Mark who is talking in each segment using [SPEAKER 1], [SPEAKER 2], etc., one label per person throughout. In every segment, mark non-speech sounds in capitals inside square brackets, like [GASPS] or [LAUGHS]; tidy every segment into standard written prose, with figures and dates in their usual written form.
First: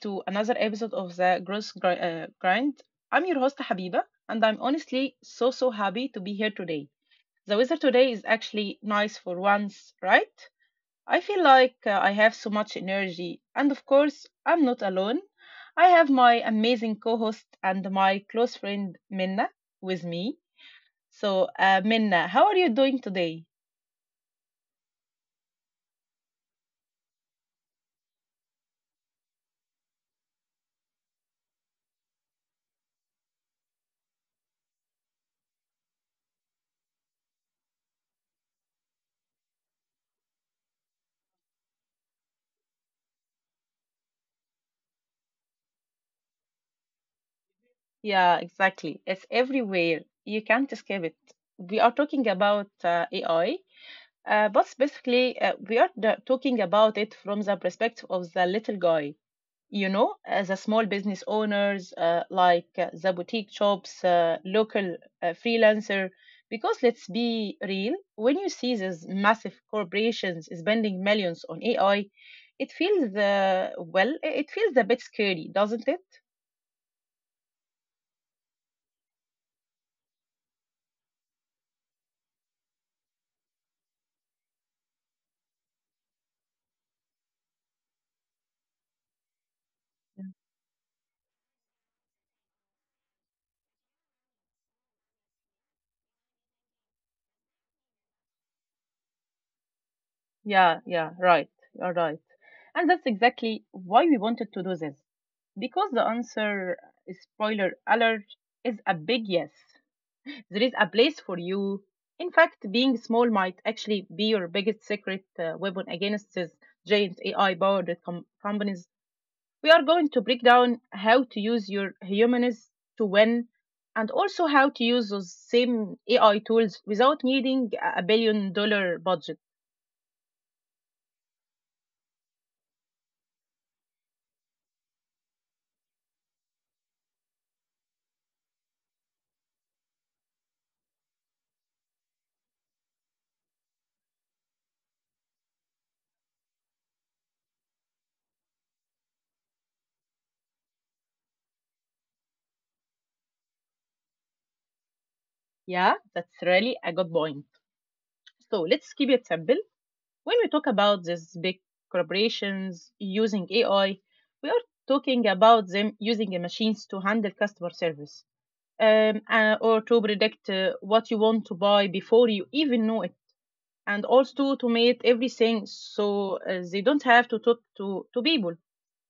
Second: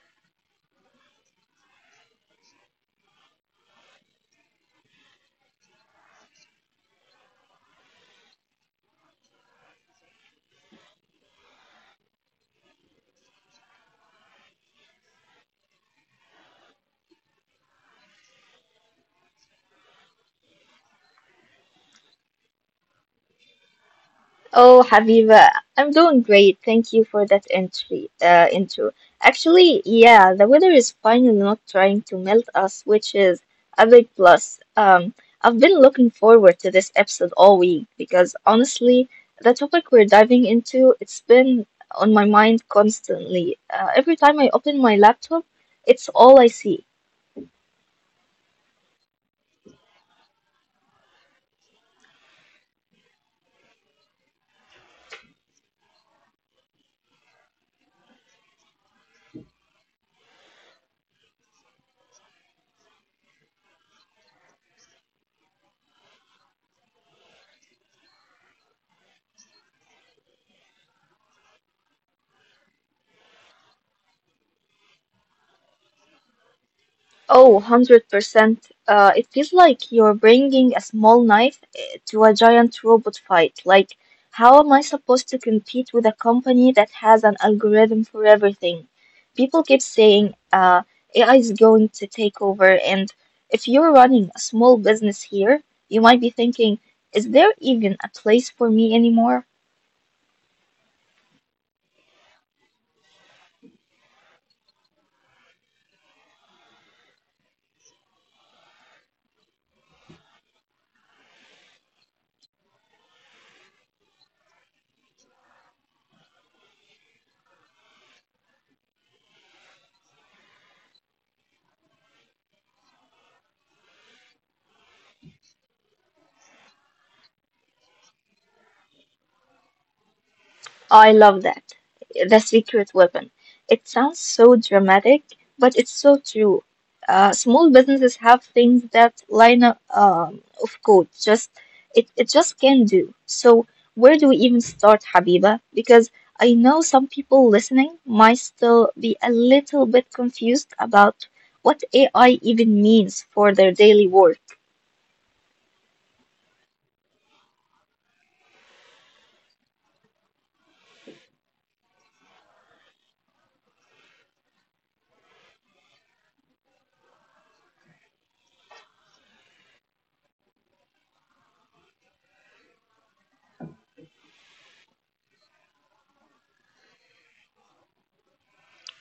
[SPEAKER 1] to another episode of the Grind. I'm your host Habiba, and I'm honestly so happy to be here today. The weather today is actually nice for once, right? I feel like I have so much energy, and of course, I'm not alone. I have my amazing co-host and my close friend Minna with me. So, Minna, how are you doing today?
[SPEAKER 2] Oh, Habiba, I'm doing great. Thank you for that intro. Actually, yeah, the weather is finally not trying to melt us, which is a big plus. I've been looking forward to this episode all week because honestly, the topic we're diving into, it's been on my mind constantly. Every time I open my laptop, it's all I see.
[SPEAKER 1] Yeah, exactly. It's everywhere. You can't escape it. We are talking about AI, but specifically, we are talking about it from the perspective of the little guy. You know, as a small business owners, like the boutique shops, local freelancer. Because let's be real, when you see these massive corporations spending millions on AI, it feels , well, It feels a bit scary, doesn't it?
[SPEAKER 2] Oh, 100%. It feels like you're bringing a small knife to a giant robot fight. Like, how am I supposed to compete with a company that has an algorithm for everything? People keep saying AI is going to take over, and if you're running a small business here, you might be thinking, is there even a place for me anymore?
[SPEAKER 1] Yeah, yeah, right. You're right. And that's exactly why we wanted to do this. Because the answer, spoiler alert, is a big yes. There is a place for you. In fact, being small might actually be your biggest secret weapon against these giant AI powered companies. We are going to break down how to use your humanness to win, and also how to use those same AI tools without needing a billion dollar budget.
[SPEAKER 2] Oh, I love that. The secret weapon. It sounds so dramatic, but it's so true. Small businesses have things that line up of code just it just can't do. So where do we even start, Habiba? Because I know some people listening might still be a little bit confused about what AI even means for their daily work.
[SPEAKER 1] Yeah, that's really a good point. So let's keep it simple. When we talk about these big corporations using AI, we are talking about them using the machines to handle customer service, or to predict what you want to buy before you even know it, and also to automate everything so they don't have to talk to people.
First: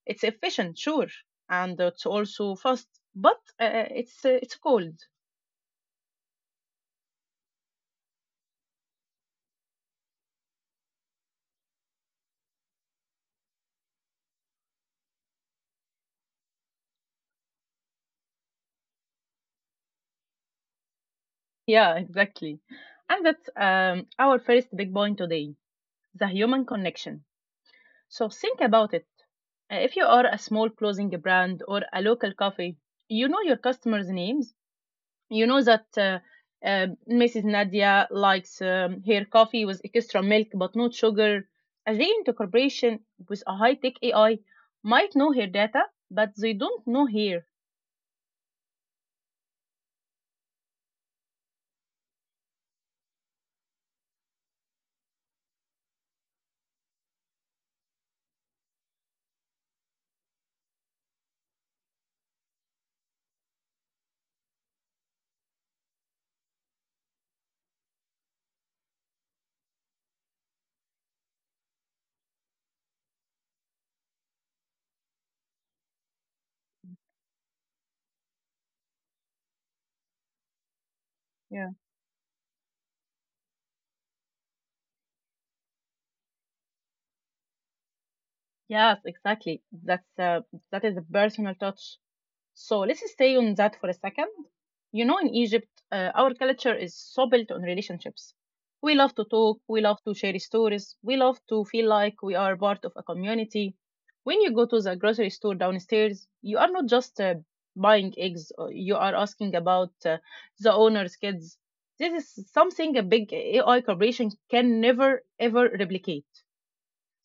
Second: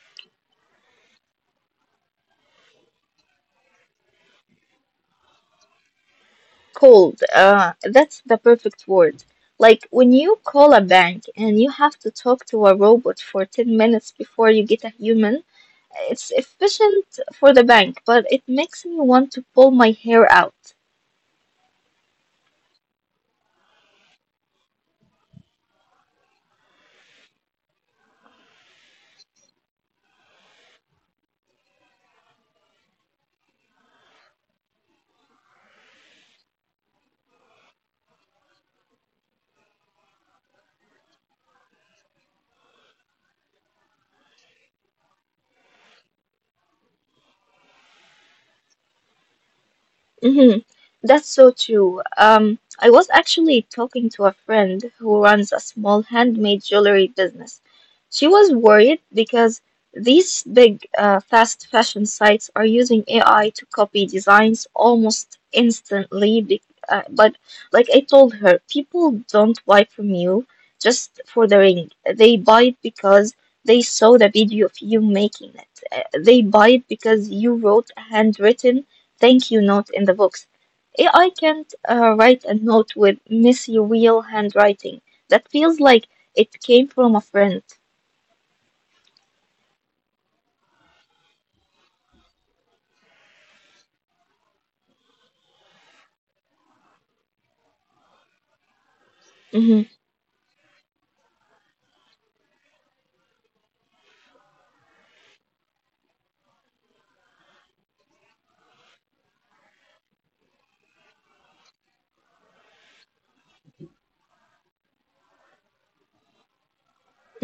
[SPEAKER 1] It's efficient, sure, and it's also fast, but it's cold.
[SPEAKER 2] Cold. That's the perfect word. Like when you call a bank and you have to talk to a robot for 10 minutes before you get a human, it's efficient for the bank, but it makes me want to pull my hair out.
[SPEAKER 1] Yeah, [LAUGHS] exactly. And that's our first big point today: the human connection. So think about it. If you are a small clothing brand or a local cafe, you know your customers' names. You know that Mrs. Nadia likes her coffee with extra milk but not sugar. A giant corporation with a high-tech AI might know her data, but they don't know her.
[SPEAKER 2] Hmm. That's so true. I was actually talking to a friend who runs a small handmade jewelry business. She was worried because these big, fast fashion sites are using AI to copy designs almost instantly. Be But like I told her, people don't buy from you just for the ring. They buy it because they saw the video of you making it. They buy it because you wrote a handwritten thank you note in the books. AI can't
[SPEAKER 1] Yeah.
[SPEAKER 2] write a note with messy real handwriting that feels like it came from a friend.
[SPEAKER 1] Yes, exactly. That is a personal touch. So let's stay on that for a second. You know, in Egypt, our culture is so built on relationships. We love to talk,
[SPEAKER 2] Mhm,
[SPEAKER 1] we love to share stories, we love to feel like we are part of a community. When you go to the grocery store downstairs, you are not just buying eggs, you are asking about the owner's kids. This is something a big AI corporation can never ever replicate.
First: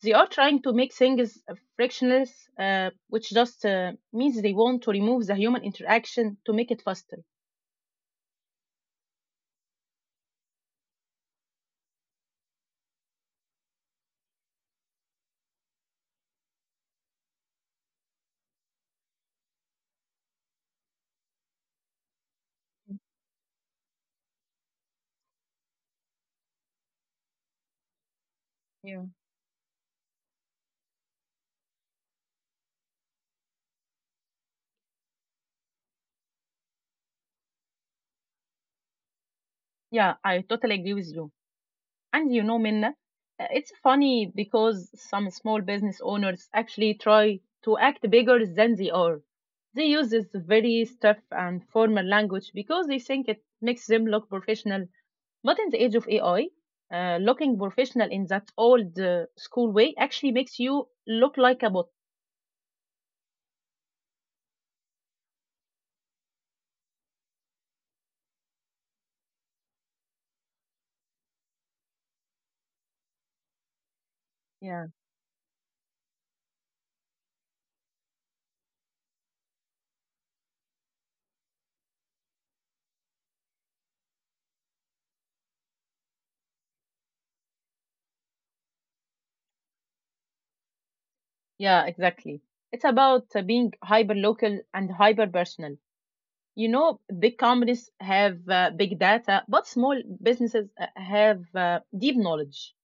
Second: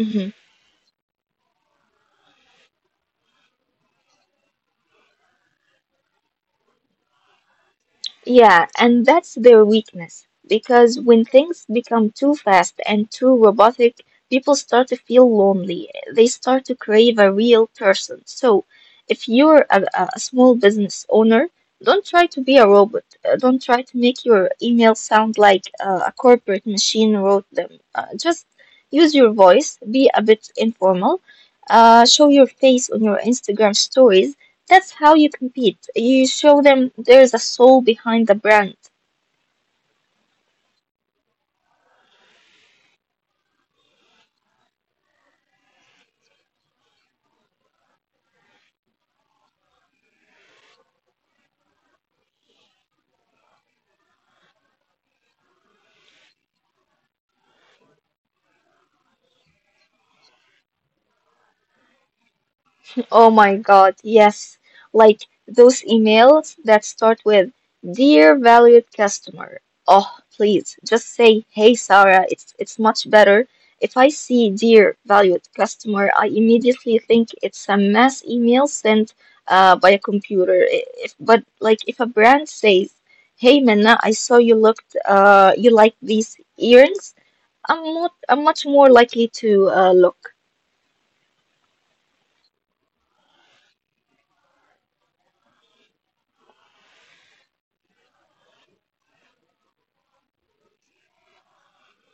[SPEAKER 1] They are trying to make things frictionless, which just means they want to remove the human interaction to make it faster.
[SPEAKER 2] Yeah, and that's their weakness. Because when things become too fast and too robotic, people start to feel lonely. They start to crave a real person. So, if you're a small business owner, don't try to be a robot. Don't try to make your email sound like a corporate machine wrote them. Just
[SPEAKER 1] Yeah.
[SPEAKER 2] use your voice, be a bit informal, show your face on your Instagram stories, that's how you compete. You show them there's a soul behind the brand.
[SPEAKER 1] Yeah, I totally agree with you. And you know, Minna, it's funny because some small business owners actually try to act bigger than they are. They use this very stiff and formal language because they think it makes them look professional. But in the age of AI, looking professional in that old school way actually makes you look like a bot.
[SPEAKER 2] Oh my God, yes. Like those emails that start with "Dear valued customer." Oh, please just say, "Hey Sarah, it's much better." If I see "Dear valued customer," I immediately think it's a mass email sent by a computer. I- If, but like if a brand says, "Hey Minna, I saw you looked you like these earrings," I'm much more likely to look.
[SPEAKER 1] Yeah, exactly. It's about being hyper local and hyper personal. You know, big companies have big data, but small businesses have deep knowledge.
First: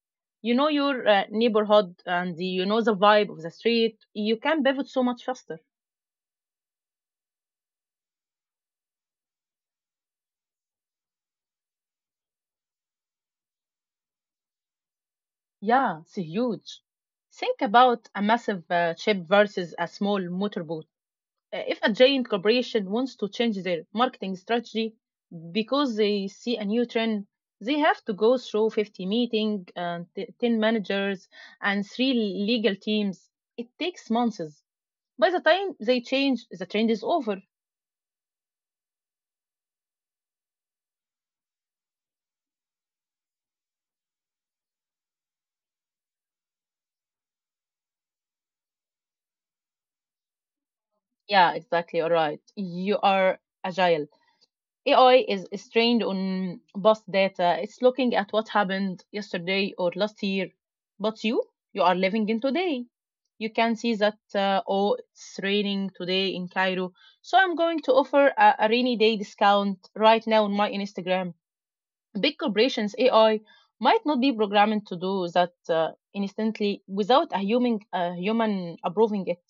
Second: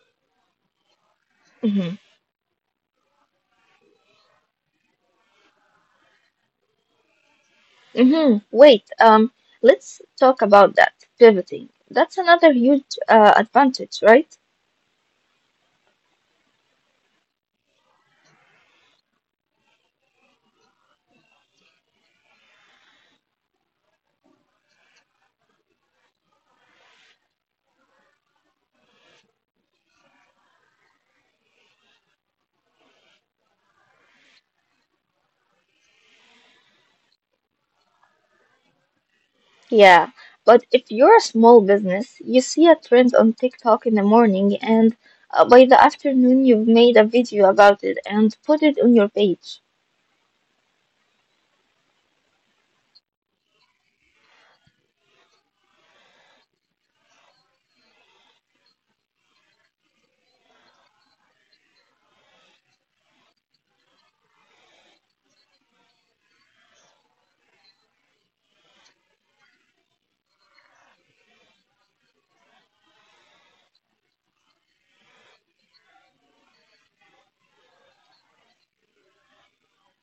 [SPEAKER 1] You know your neighborhood
[SPEAKER 2] Hmm.
[SPEAKER 1] and you know the vibe of the street. You can pivot so much faster.
[SPEAKER 2] Hmm. Let's talk about that pivoting. That's another huge advantage, right?
[SPEAKER 1] Yeah, it's huge. Think about a massive ship versus a small motorboat. If a giant corporation wants to change their marketing strategy because they see a new trend, they have to go through 50 meetings, and 10 managers and three legal teams. It takes months. By the time they change, the trend is over.
[SPEAKER 2] Yeah, but if you're a small business, you see a trend on TikTok in the morning, and by the afternoon, you've made a video about it and put it on your page.
[SPEAKER 1] Yeah, exactly. All right, you are agile. AI is trained on past data. It's looking at what happened yesterday or last year. But you are living in today. You can see that, oh, it's raining today in Cairo. So I'm going to offer a rainy day discount right now on my Instagram. Big corporations, AI, might not be programmed to do that instantly without a human approving it.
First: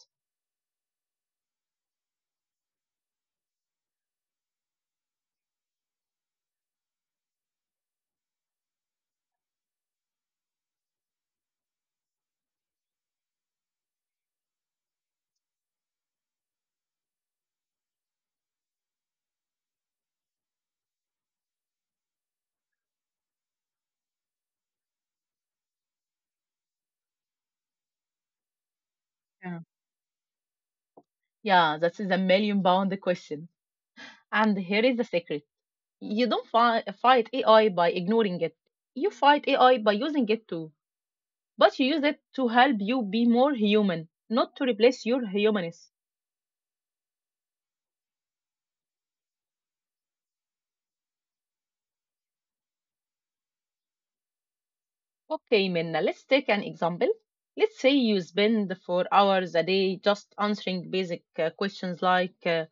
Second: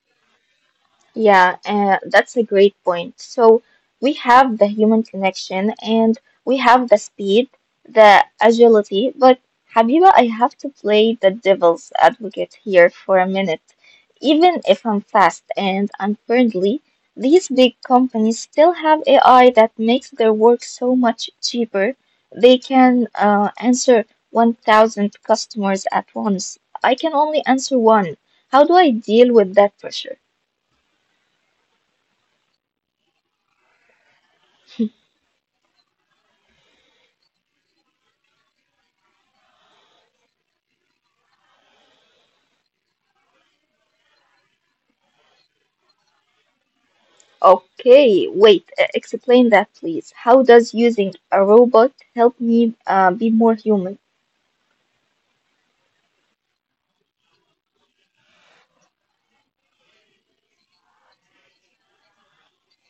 [SPEAKER 2] Yeah, that's a great point. So we have the human connection and we have the speed, the agility, but Habiba, I have to play the devil's advocate here for a minute. Even if I'm fast and I'm friendly, these big companies still have AI that makes their work so much cheaper. They can answer 1,000 customers at once. I can only answer one. How do I deal with
[SPEAKER 1] Yeah.
[SPEAKER 2] that pressure?
[SPEAKER 1] Yeah, that is a million pound question. And here is the secret. You don't fight AI by ignoring it. You fight AI by using it too. But you use it to help you be more human, not to replace your humanness.
[SPEAKER 2] Okay, wait, explain that please. How does using a robot help me be more human?
[SPEAKER 1] Okay, Minna, let's take an example. Let's say you spend 4 hours a day just answering basic questions like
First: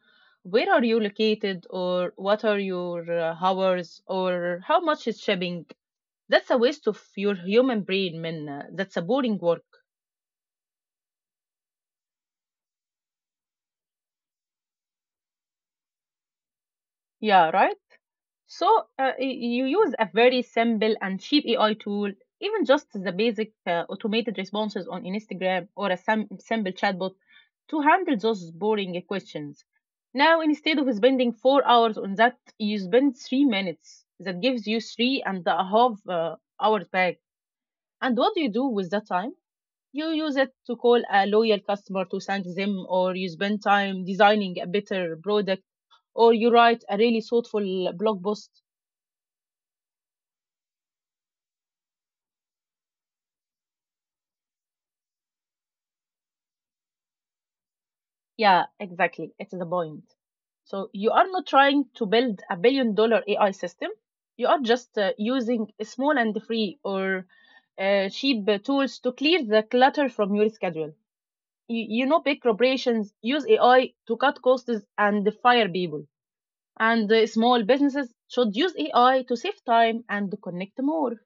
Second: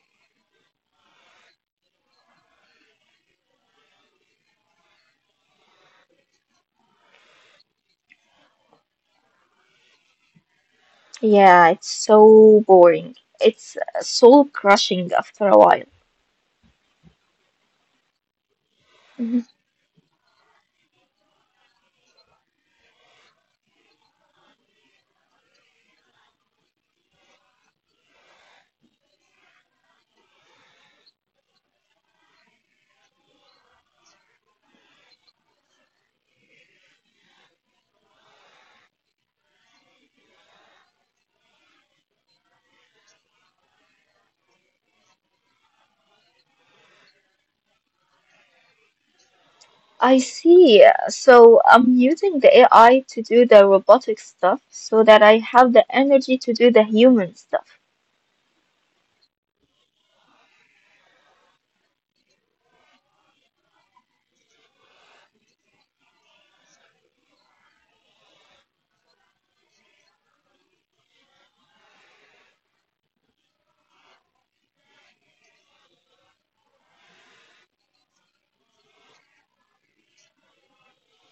[SPEAKER 1] where are you located, or what are your hours, or how much is shipping. That's a waste of your human brain, Minna. That's a boring work.
[SPEAKER 2] Yeah, it's so boring. It's soul crushing after a while.
[SPEAKER 1] Yeah, right? So
[SPEAKER 2] Mhm.
[SPEAKER 1] you use a very simple and cheap AI tool, even just the basic automated responses on Instagram or a simple chatbot to handle those boring questions. Now, instead of spending 4 hours on that, you spend 3 minutes. That gives you three and a half hours back. And what do you do with that time? You use it to call a loyal customer to thank them, or you spend time designing a better product, or you write a really thoughtful blog post.
[SPEAKER 2] I see. So I'm using the AI to do the robotic stuff so that I have the energy to do the human stuff.
[SPEAKER 1] Yeah, exactly. It's the point. So you are not trying to build a billion dollar AI system. You are just using small and free or cheap tools to clear the clutter from your schedule. You know, big corporations use AI to cut costs and fire people. And small businesses should use AI to save time and connect more.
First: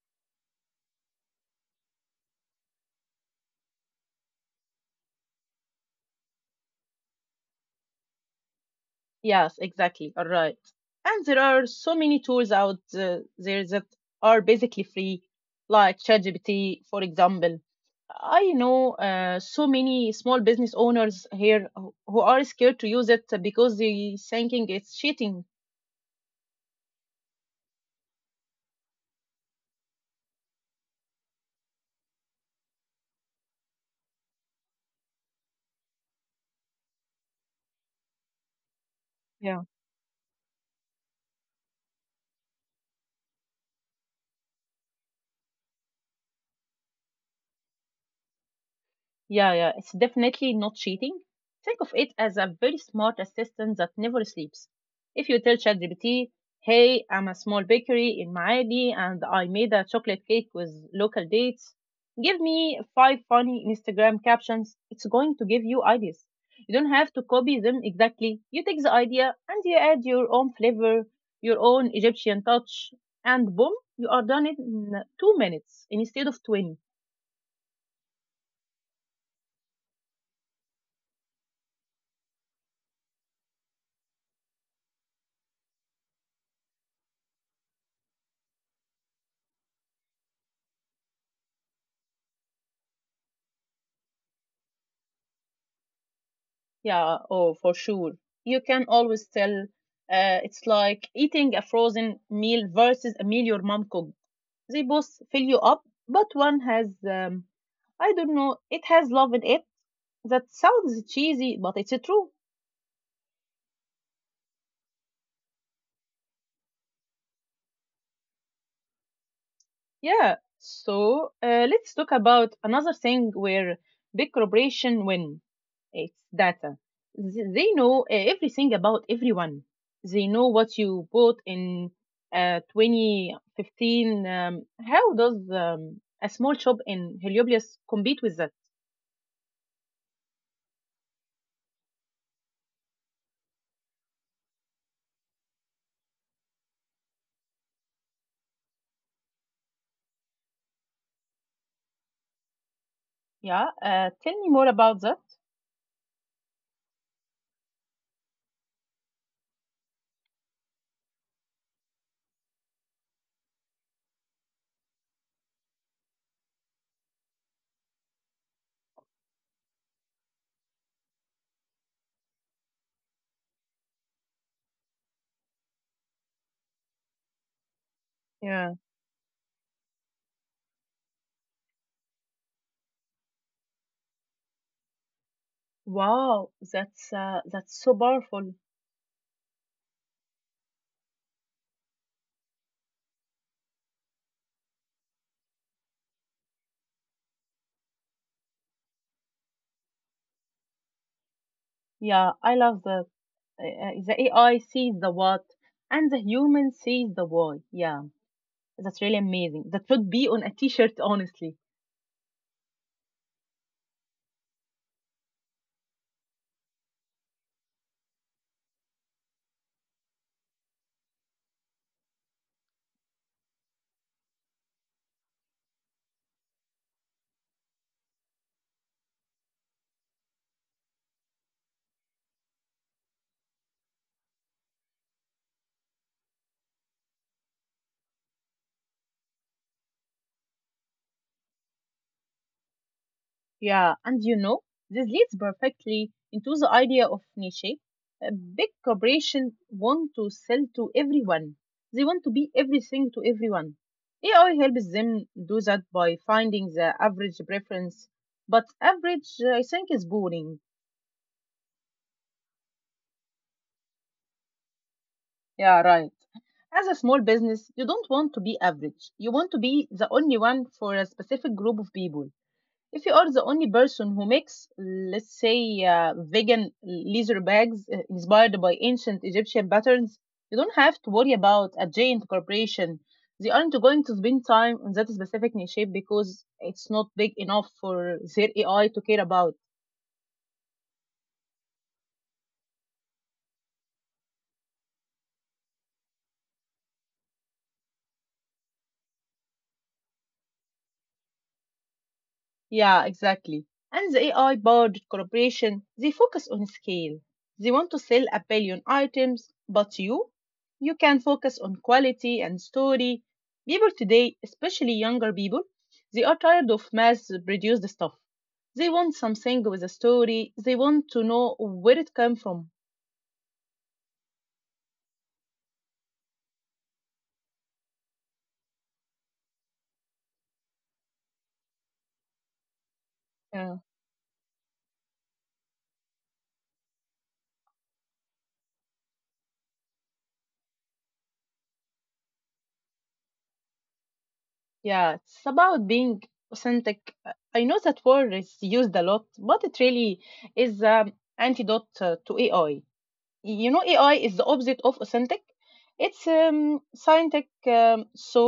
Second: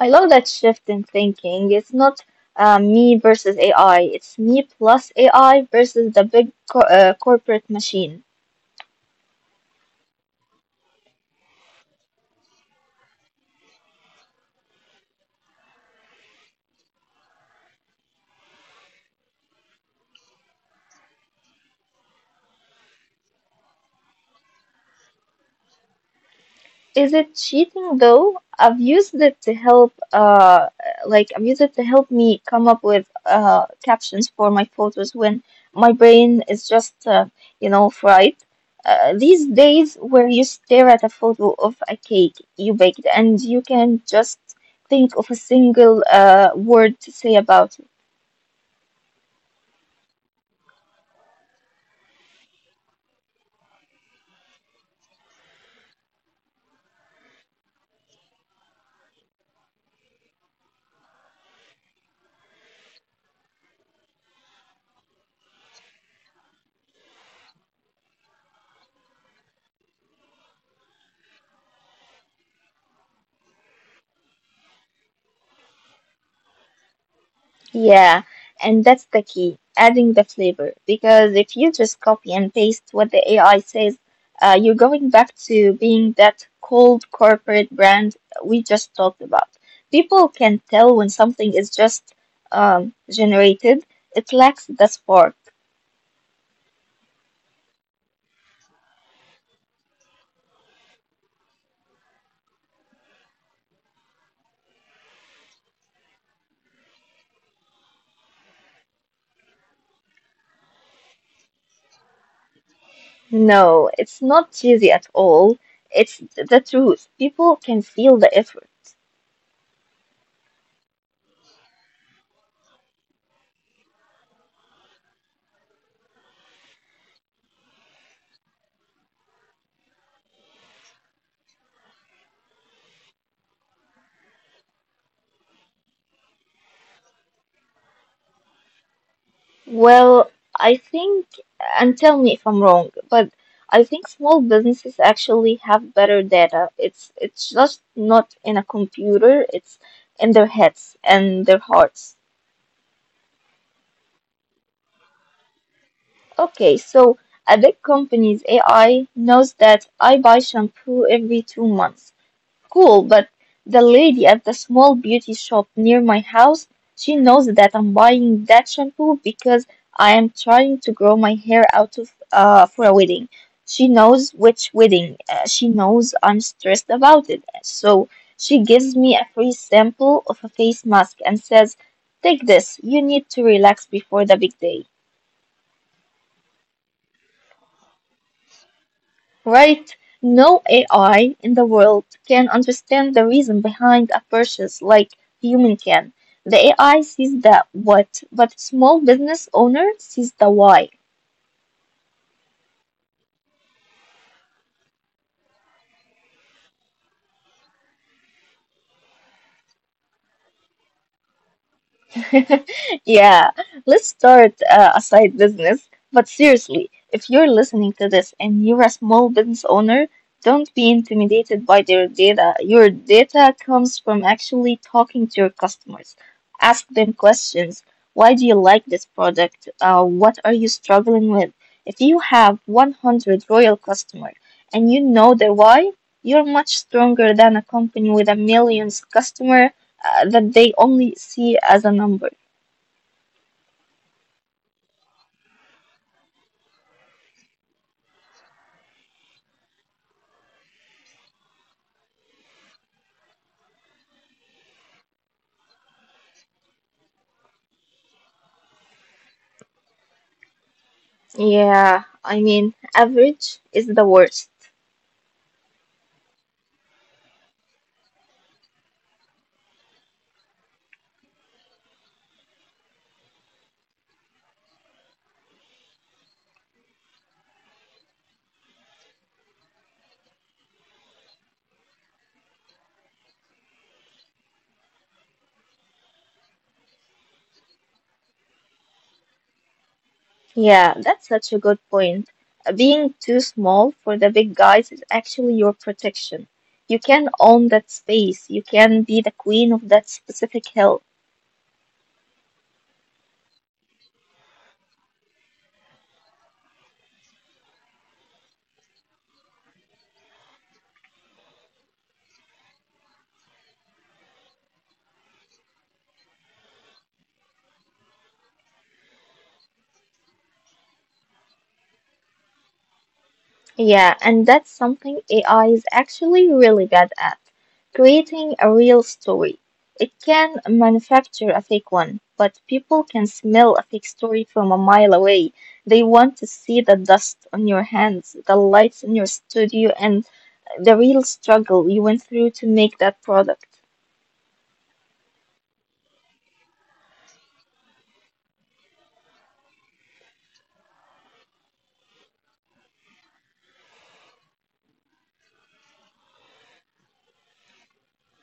[SPEAKER 2] I love that shift in thinking. It's not me versus AI, it's me plus AI versus the big corporate machine.
[SPEAKER 1] Yes, exactly. All right. And there are so many tools out there that are basically free, like ChatGPT, for example. I know so many small business owners here who are scared to use it because they thinking it's cheating.
[SPEAKER 2] Is it cheating though? I've used it to help, like I've used it to help me come up with captions for my photos when my brain is just, you know, fried. These days where you stare at a photo of a cake you baked and you can just think of a single word to say about.
[SPEAKER 1] Yeah, yeah, it's definitely not cheating. Think of it as a very smart assistant that never sleeps. If you tell ChatGPT, hey, I'm a small bakery in Maadi and I made a chocolate cake with local dates, give me five funny Instagram captions, it's going to give you ideas. You don't have to copy them exactly. You take the idea and you add your own flavor, your own Egyptian touch, and boom, you are done in 2 minutes instead of 20.
[SPEAKER 2] Yeah, and that's the key, adding the flavor. Because if you just copy and paste what the AI says, you're going back to being that cold corporate brand we just talked about. People can tell when something is just generated, it lacks the spark.
[SPEAKER 1] Yeah, oh, for sure. You can always tell. It's like eating a frozen meal versus a meal your mom cooked. They both fill you up, but one has, I don't know, it has love in it. That sounds cheesy, but it's true.
[SPEAKER 2] No, it's not cheesy at all. It's the truth. People can feel the effort.
[SPEAKER 1] Yeah. So let's talk about another thing where big corporation win. It's data. They know everything about everyone. They know what you bought in 2015. How does a small shop in Heliopolis compete with that?
[SPEAKER 2] Well, I think, and tell me if I'm wrong, but I think small businesses actually have better data. It's just not in a computer, it's in their heads and their hearts.
[SPEAKER 1] Yeah, tell me more about that.
[SPEAKER 2] Okay, so a big company's AI knows that I buy shampoo every 2 months. Cool, but the lady at the small beauty shop near my house, she knows that I'm buying that shampoo because I am trying to grow my hair out of for a wedding. She knows which wedding. She knows I'm stressed about it. So she
[SPEAKER 1] Yeah.
[SPEAKER 2] gives me a free sample of a face mask and says, "Take this. You need to relax before the big day."
[SPEAKER 1] Wow, that's so powerful.
[SPEAKER 2] Right? No AI in the world can understand the reason behind a purchase like human can. The AI sees the what, but small business owner sees the why.
[SPEAKER 1] Yeah, I love the AI sees the what and the human sees the why. Yeah, that's really amazing. That would be on a t-shirt, honestly.
[SPEAKER 2] [LAUGHS] Yeah, let's start a side business. But seriously, if you're listening to this and you're a small business owner, don't be intimidated by their data. Your data comes from actually talking to your customers. Ask them questions. Why do you like this product? What are you struggling with? If you have 100 loyal customers and you know their why, you're much stronger than a company with a millions customer that they only see as a number.
[SPEAKER 1] Yeah, and you know, this leads perfectly into the idea of niche. Uh, Big corporations want to sell to everyone. They want to be everything to everyone. AI helps them do that by finding the average preference, but average, I think, is boring.
[SPEAKER 2] Yeah, I mean, average is the worst.
[SPEAKER 1] Yeah, right. As a small business, you don't want to be average. You want to be the only one for a specific group of people. If you are the only person who makes, let's say, vegan leather bags inspired by ancient Egyptian patterns, you don't have to worry about a giant corporation. They aren't going to spend time on that specific niche because it's not big enough for their AI to care about.
[SPEAKER 2] Yeah, that's such a good point. Being too small for the big guys is actually your protection. You can own that space, you can be the queen of that specific hill.
[SPEAKER 1] Yeah, exactly. And the AI powered corporation, they focus on scale. They want to sell a billion items, but you can focus on quality and story. People today, especially younger people, they are tired of mass produced stuff. They want something with a story. They want to know where it came from.
[SPEAKER 2] Yeah, and that's something AI is actually really bad at, creating a real story. It can manufacture a fake one, but people can
[SPEAKER 1] Yeah,
[SPEAKER 2] smell a fake story from a mile away. They want to see the dust on your hands, the lights in your studio, and the real struggle you went through to make that product.
[SPEAKER 1] yeah, it's about being authentic. I know that word is used a lot, but it really is antidote to AI. You know, AI is the opposite of authentic. It's scientific. So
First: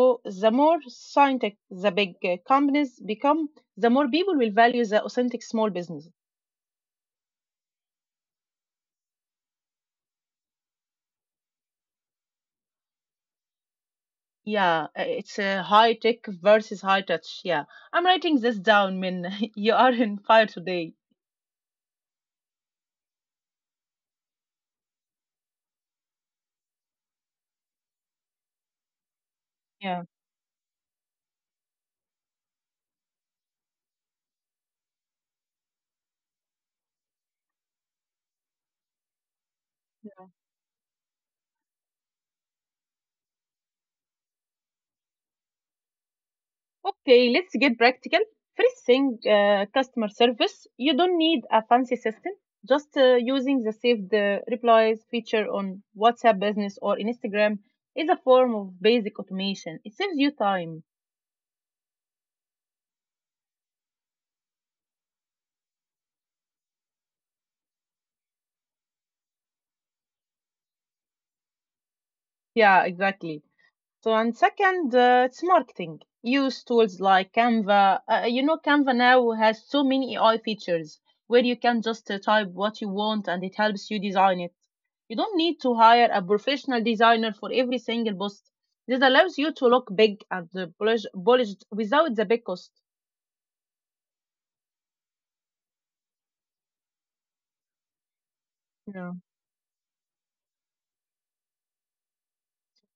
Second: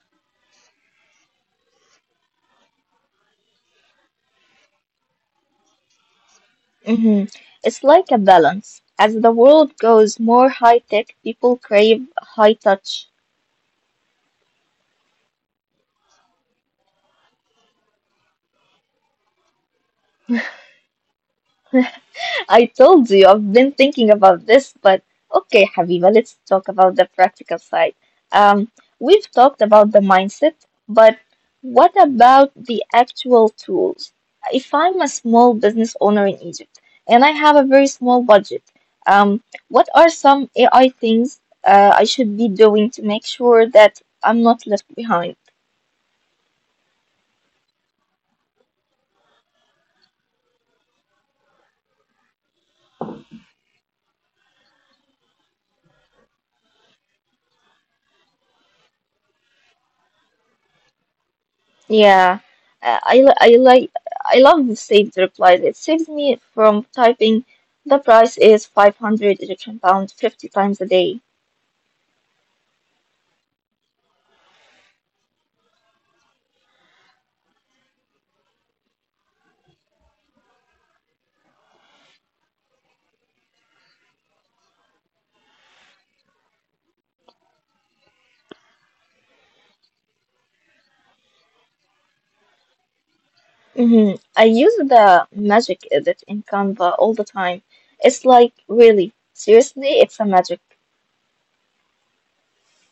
[SPEAKER 1] the more scientific the big companies become, the more people will value the authentic small business.
[SPEAKER 2] Hmm. It's like a balance. As the world goes more high tech, people crave high touch.
[SPEAKER 1] Yeah, it's a high tech versus high touch. Yeah, I'm writing this down. When [LAUGHS] You are in fire today.
[SPEAKER 2] I told you I've been thinking about this, but okay, Habiba, let's talk about the practical side. Um, we've talked about the
[SPEAKER 1] Yeah.
[SPEAKER 2] mindset, but what about the actual tools? If I'm a small business owner in Egypt and I have a very small budget, um, what are some AI things I should be doing to make sure that I'm not left behind?
[SPEAKER 1] Okay, let's get practical. First thing, customer service. You don't need a fancy system. Just using the saved replies feature on WhatsApp Business or Instagram is a form of basic automation. It saves you time.
[SPEAKER 2] Yeah, I like, I love the saved replies. It saves me from typing the price is 500 Egyptian pounds 50 times a day.
[SPEAKER 1] Yeah, exactly. So, and second, it's marketing. Use tools like Canva. Canva now has so many AI features where you can just type what you want and it helps you design it. You don't need to hire a professional designer for every single post. This allows you to look big and polished without the big cost.
[SPEAKER 2] Hmm. I use the magic edit in Canva all the time. It's like
[SPEAKER 1] Yeah.
[SPEAKER 2] really, seriously, it's a magic.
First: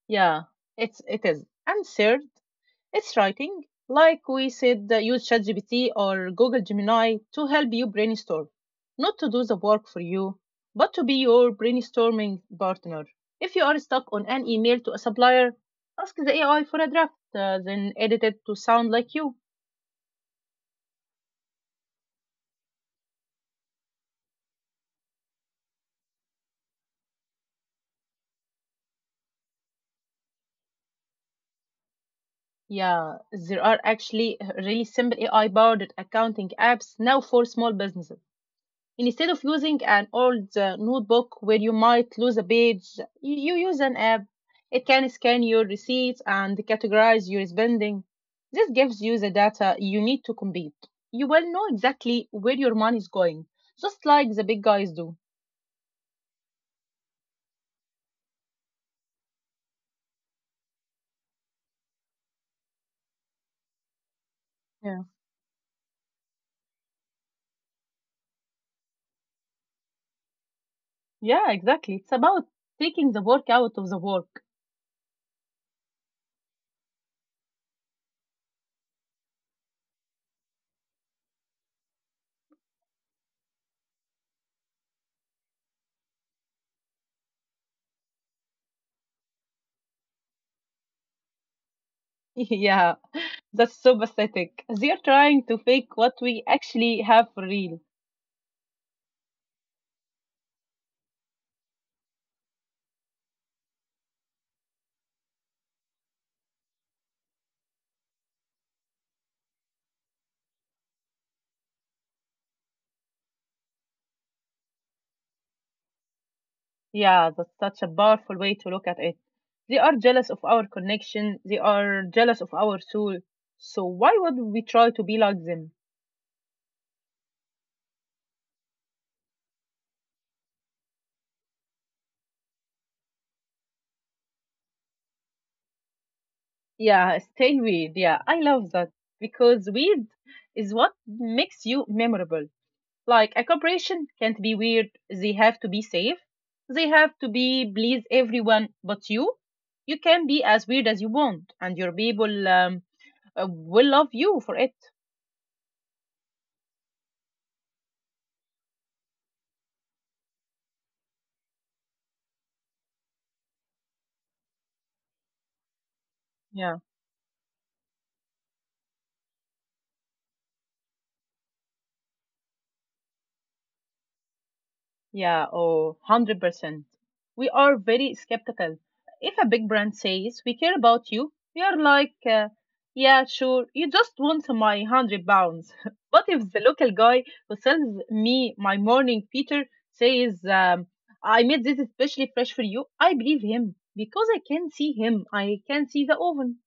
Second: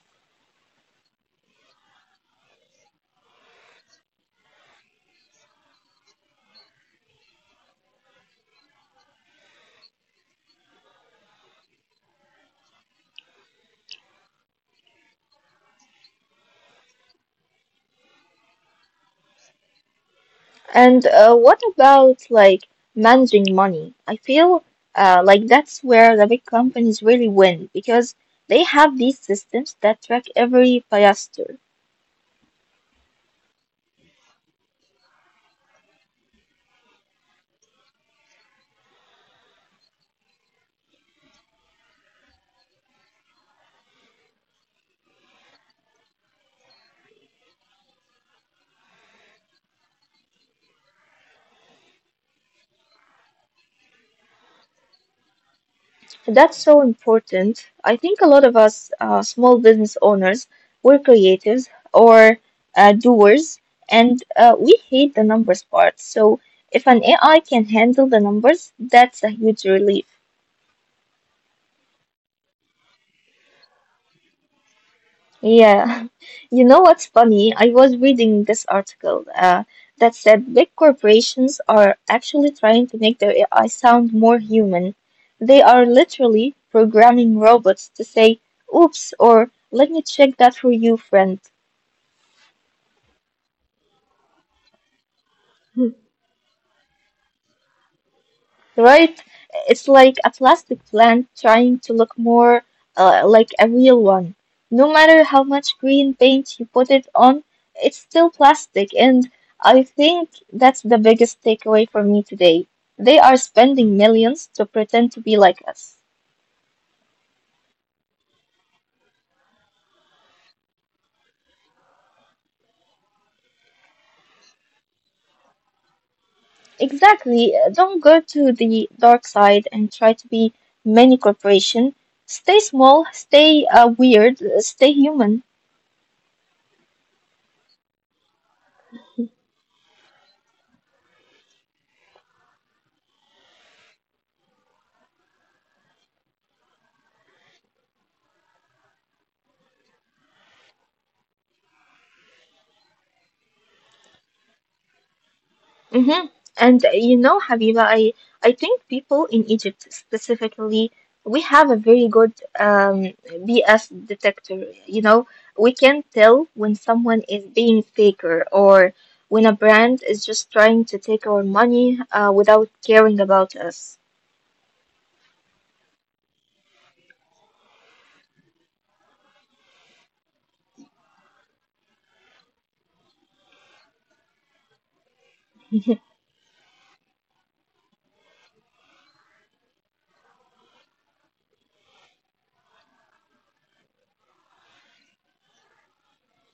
[SPEAKER 1] Yeah, it is. And third, it's writing. Like we said, use ChatGPT or Google Gemini to help you brainstorm. Not to do the work for you, but to be your brainstorming partner. If you are stuck on an email to a supplier, ask the AI for a draft, then edit it to sound like you.
[SPEAKER 2] And what about like managing money? I feel like that's where the big companies really win because they have these systems that track every piastre.
[SPEAKER 1] Yeah, there are actually really simple AI powered accounting apps now for small businesses. Instead of using an old notebook where you might lose a page, you use an app. It can scan your receipts and categorize your spending. This gives you the data you need to compete. You will know exactly where your money is going, just like the big guys do.
[SPEAKER 2] That's so important. I think a lot of us, small business owners, we're creatives or doers, and we
[SPEAKER 1] Yeah,
[SPEAKER 2] hate the numbers part. So if an AI can handle the numbers, that's a huge relief.
[SPEAKER 1] yeah, exactly. It's about taking the work out of the work.
[SPEAKER 2] Yeah, [LAUGHS] you know what's funny? I was reading this article that said big corporations are actually trying to make their AI sound more human. They are literally programming robots to say, oops, or let me check that for you, friend.
[SPEAKER 1] [LAUGHS] Yeah, that's so pathetic. They're trying to fake what we actually have for real.
[SPEAKER 2] Right? It's like a plastic plant trying to look more like a real one. No matter how much green paint you put it on, it's still plastic. And I think that's the biggest takeaway for me today. They are spending millions to pretend to be like us.
[SPEAKER 1] Yeah, that's such a powerful way to look at it. They are jealous of our connection, they are jealous of our soul. So why would we try to be like them?
[SPEAKER 2] Exactly. Uh, don't go to the dark side and try to be many corporation. Stay small, stay weird, stay human.
[SPEAKER 1] Yeah, stay weird. Yeah, I love that because weird is what makes you memorable. Like, a corporation can't be weird, they have to be safe. They have to be please everyone but you. You can be as weird as you want and your people will love you for it.
[SPEAKER 2] Mm-hmm. And you know, Habiba, I think people in Egypt specifically, we have a very good um, BS detector. You know, we can tell
[SPEAKER 1] Yeah.
[SPEAKER 2] when someone is being faker or when a brand is just trying to take our money without caring about us.
[SPEAKER 1] Yeah, oh, 100%. We are very skeptical. If a big brand says, we care about you, we are like, yeah, sure, you just want my 100 pounds. [LAUGHS] But
[SPEAKER 2] [LAUGHS]
[SPEAKER 1] if the local guy who sells me my morning Peter says, I made this especially fresh for you, I believe him because I can see him. I can see the oven.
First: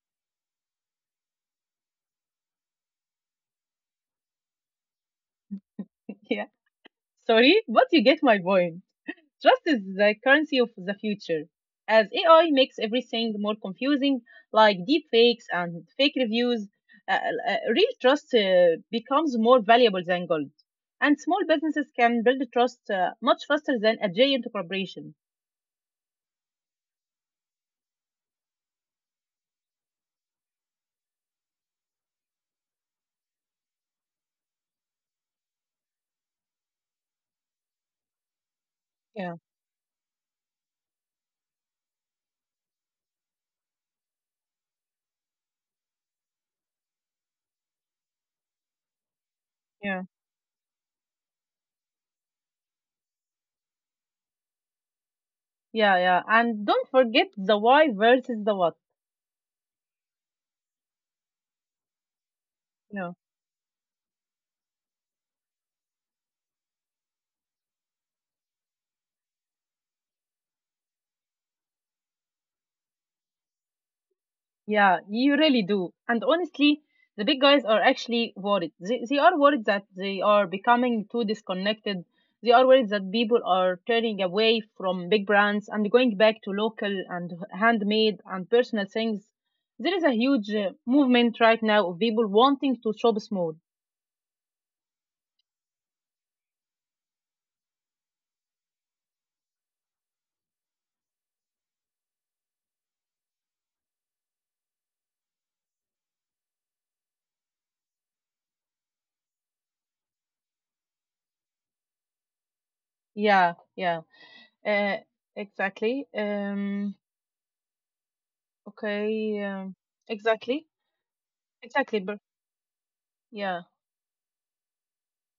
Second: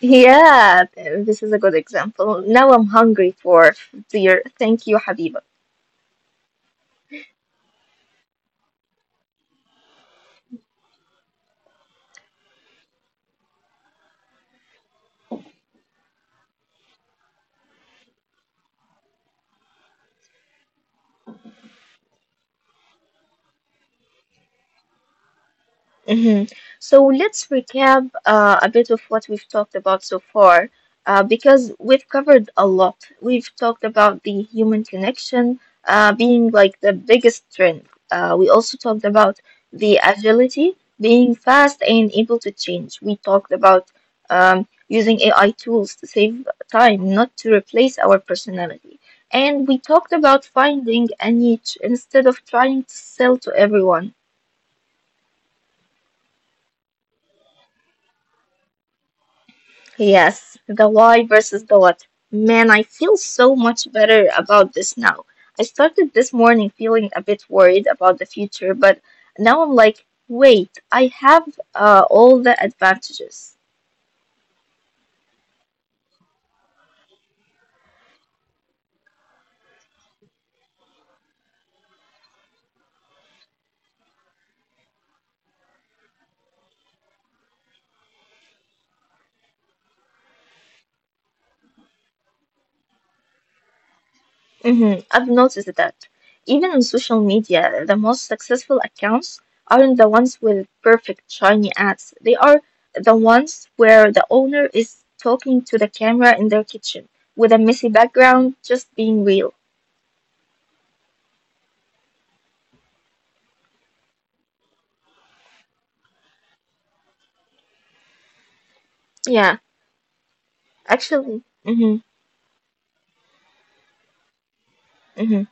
[SPEAKER 2] Yeah, this is a good example. Now I'm hungry for dear. Thank you, Habiba.
[SPEAKER 1] [LAUGHS] Yeah, sorry, but you get my point. Trust is the currency of the future. As AI makes everything more confusing, like deepfakes and fake reviews, uh, real trust becomes more valuable than gold. And small businesses can build trust much faster than a giant corporation.
[SPEAKER 2] Hmm. So let's recap a bit of what we've talked about so far, because we've covered a lot. We've talked about the human connection being like the biggest strength. We also talked about
[SPEAKER 1] Yeah,
[SPEAKER 2] the agility, being fast and able to change. We talked about using AI tools to save time, not to replace our personality. And we
[SPEAKER 1] yeah,
[SPEAKER 2] talked about finding a niche instead of trying to sell to everyone.
[SPEAKER 1] yeah, yeah. And don't forget the why versus the what.
[SPEAKER 2] Yes, the why versus the what. Man, I feel so much better about this now. I started this morning feeling a bit worried about the future, but now I'm like, wait, I have all the advantages.
[SPEAKER 1] Yeah, you really do. And honestly, the big guys are actually worried. They are worried that they are becoming too disconnected. They are worried that people are turning away from big brands and going back to local and handmade and personal things. There is a huge movement right now of people wanting to shop small.
[SPEAKER 2] Hmm, I've noticed that. Even on social media, the most successful accounts aren't the ones with perfect shiny ads. They are the ones where the owner is talking to the camera in their kitchen with a messy background, just being real.
[SPEAKER 1] Yeah, yeah, uh, exactly. Okay,
[SPEAKER 2] Yeah.
[SPEAKER 1] exactly,
[SPEAKER 2] Actually,
[SPEAKER 1] exactly. per- Yeah,
[SPEAKER 2] hmm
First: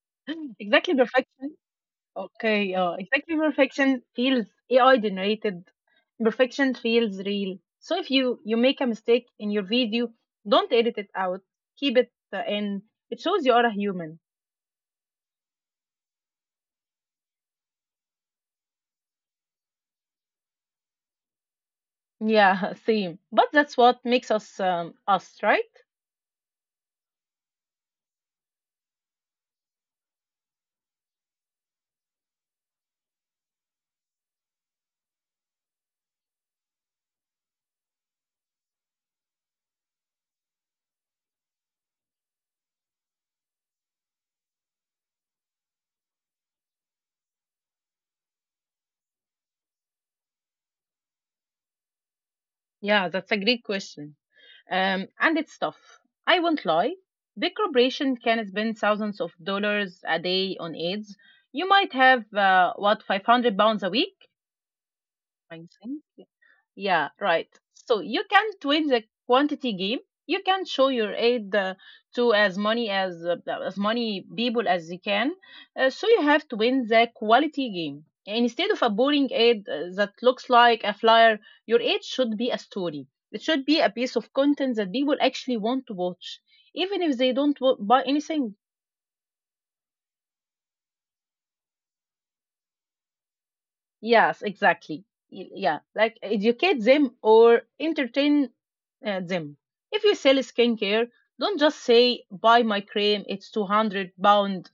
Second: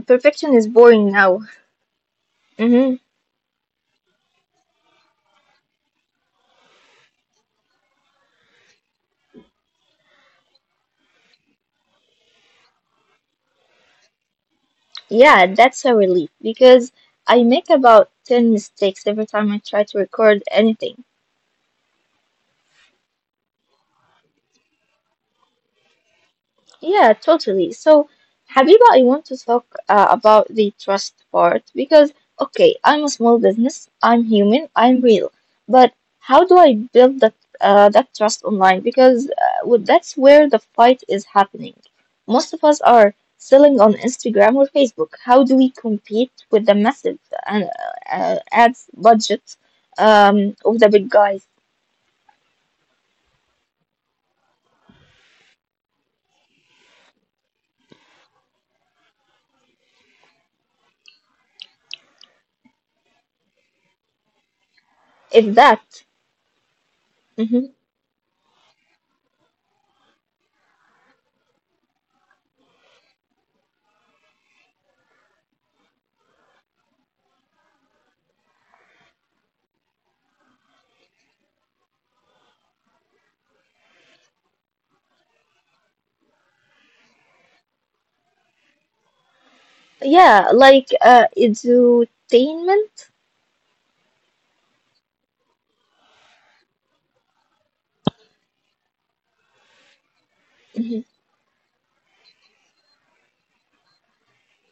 [SPEAKER 1] [GASPS]
[SPEAKER 2] perfection
[SPEAKER 1] [LAUGHS]
[SPEAKER 2] is
[SPEAKER 1] exactly.
[SPEAKER 2] boring now.
[SPEAKER 1] Perfection. Okay, yeah,
[SPEAKER 2] Hmm.
[SPEAKER 1] exactly. Perfection feels AI generated. Perfection feels real. So if you make a mistake in your video, don't edit it out. Keep it in. It shows you are a human.
[SPEAKER 2] Yeah, that's a relief because I make about 10 mistakes every time I try to record anything.
[SPEAKER 1] Yeah, [LAUGHS] same. But that's what makes us us, right?
[SPEAKER 2] Yeah, totally. So, Habiba, I want to talk about the trust part because, okay, I'm a small business, I'm human, I'm real, but how do I build that that trust online? Because well, that's where the fight is happening. Most of us are selling on Instagram or Facebook. How do we compete with the massive uh, ads budget of the big guys?
[SPEAKER 1] Yeah, that's a great question. And it's tough. I won't lie. Big corporation can spend thousands of dollars a day on ads. You might have what, 500 pounds a week. I
[SPEAKER 2] If
[SPEAKER 1] think.
[SPEAKER 2] that,
[SPEAKER 1] Yeah, right.
[SPEAKER 2] hmm.
[SPEAKER 1] So you can twin the quantity game. You can show your aid to as many people as you can. So you have to win the quality game. Instead of a boring aid that looks like a flyer, your aid should be a story. It should be a piece of content that people actually want to watch, even if they don't buy anything.
[SPEAKER 2] Yeah, like edutainment.
[SPEAKER 1] Yes, exactly. Yeah, like educate them or entertain them. If you sell
[SPEAKER 2] Mm-hmm.
[SPEAKER 1] skincare, don't just say buy my cream, it's 200 pound.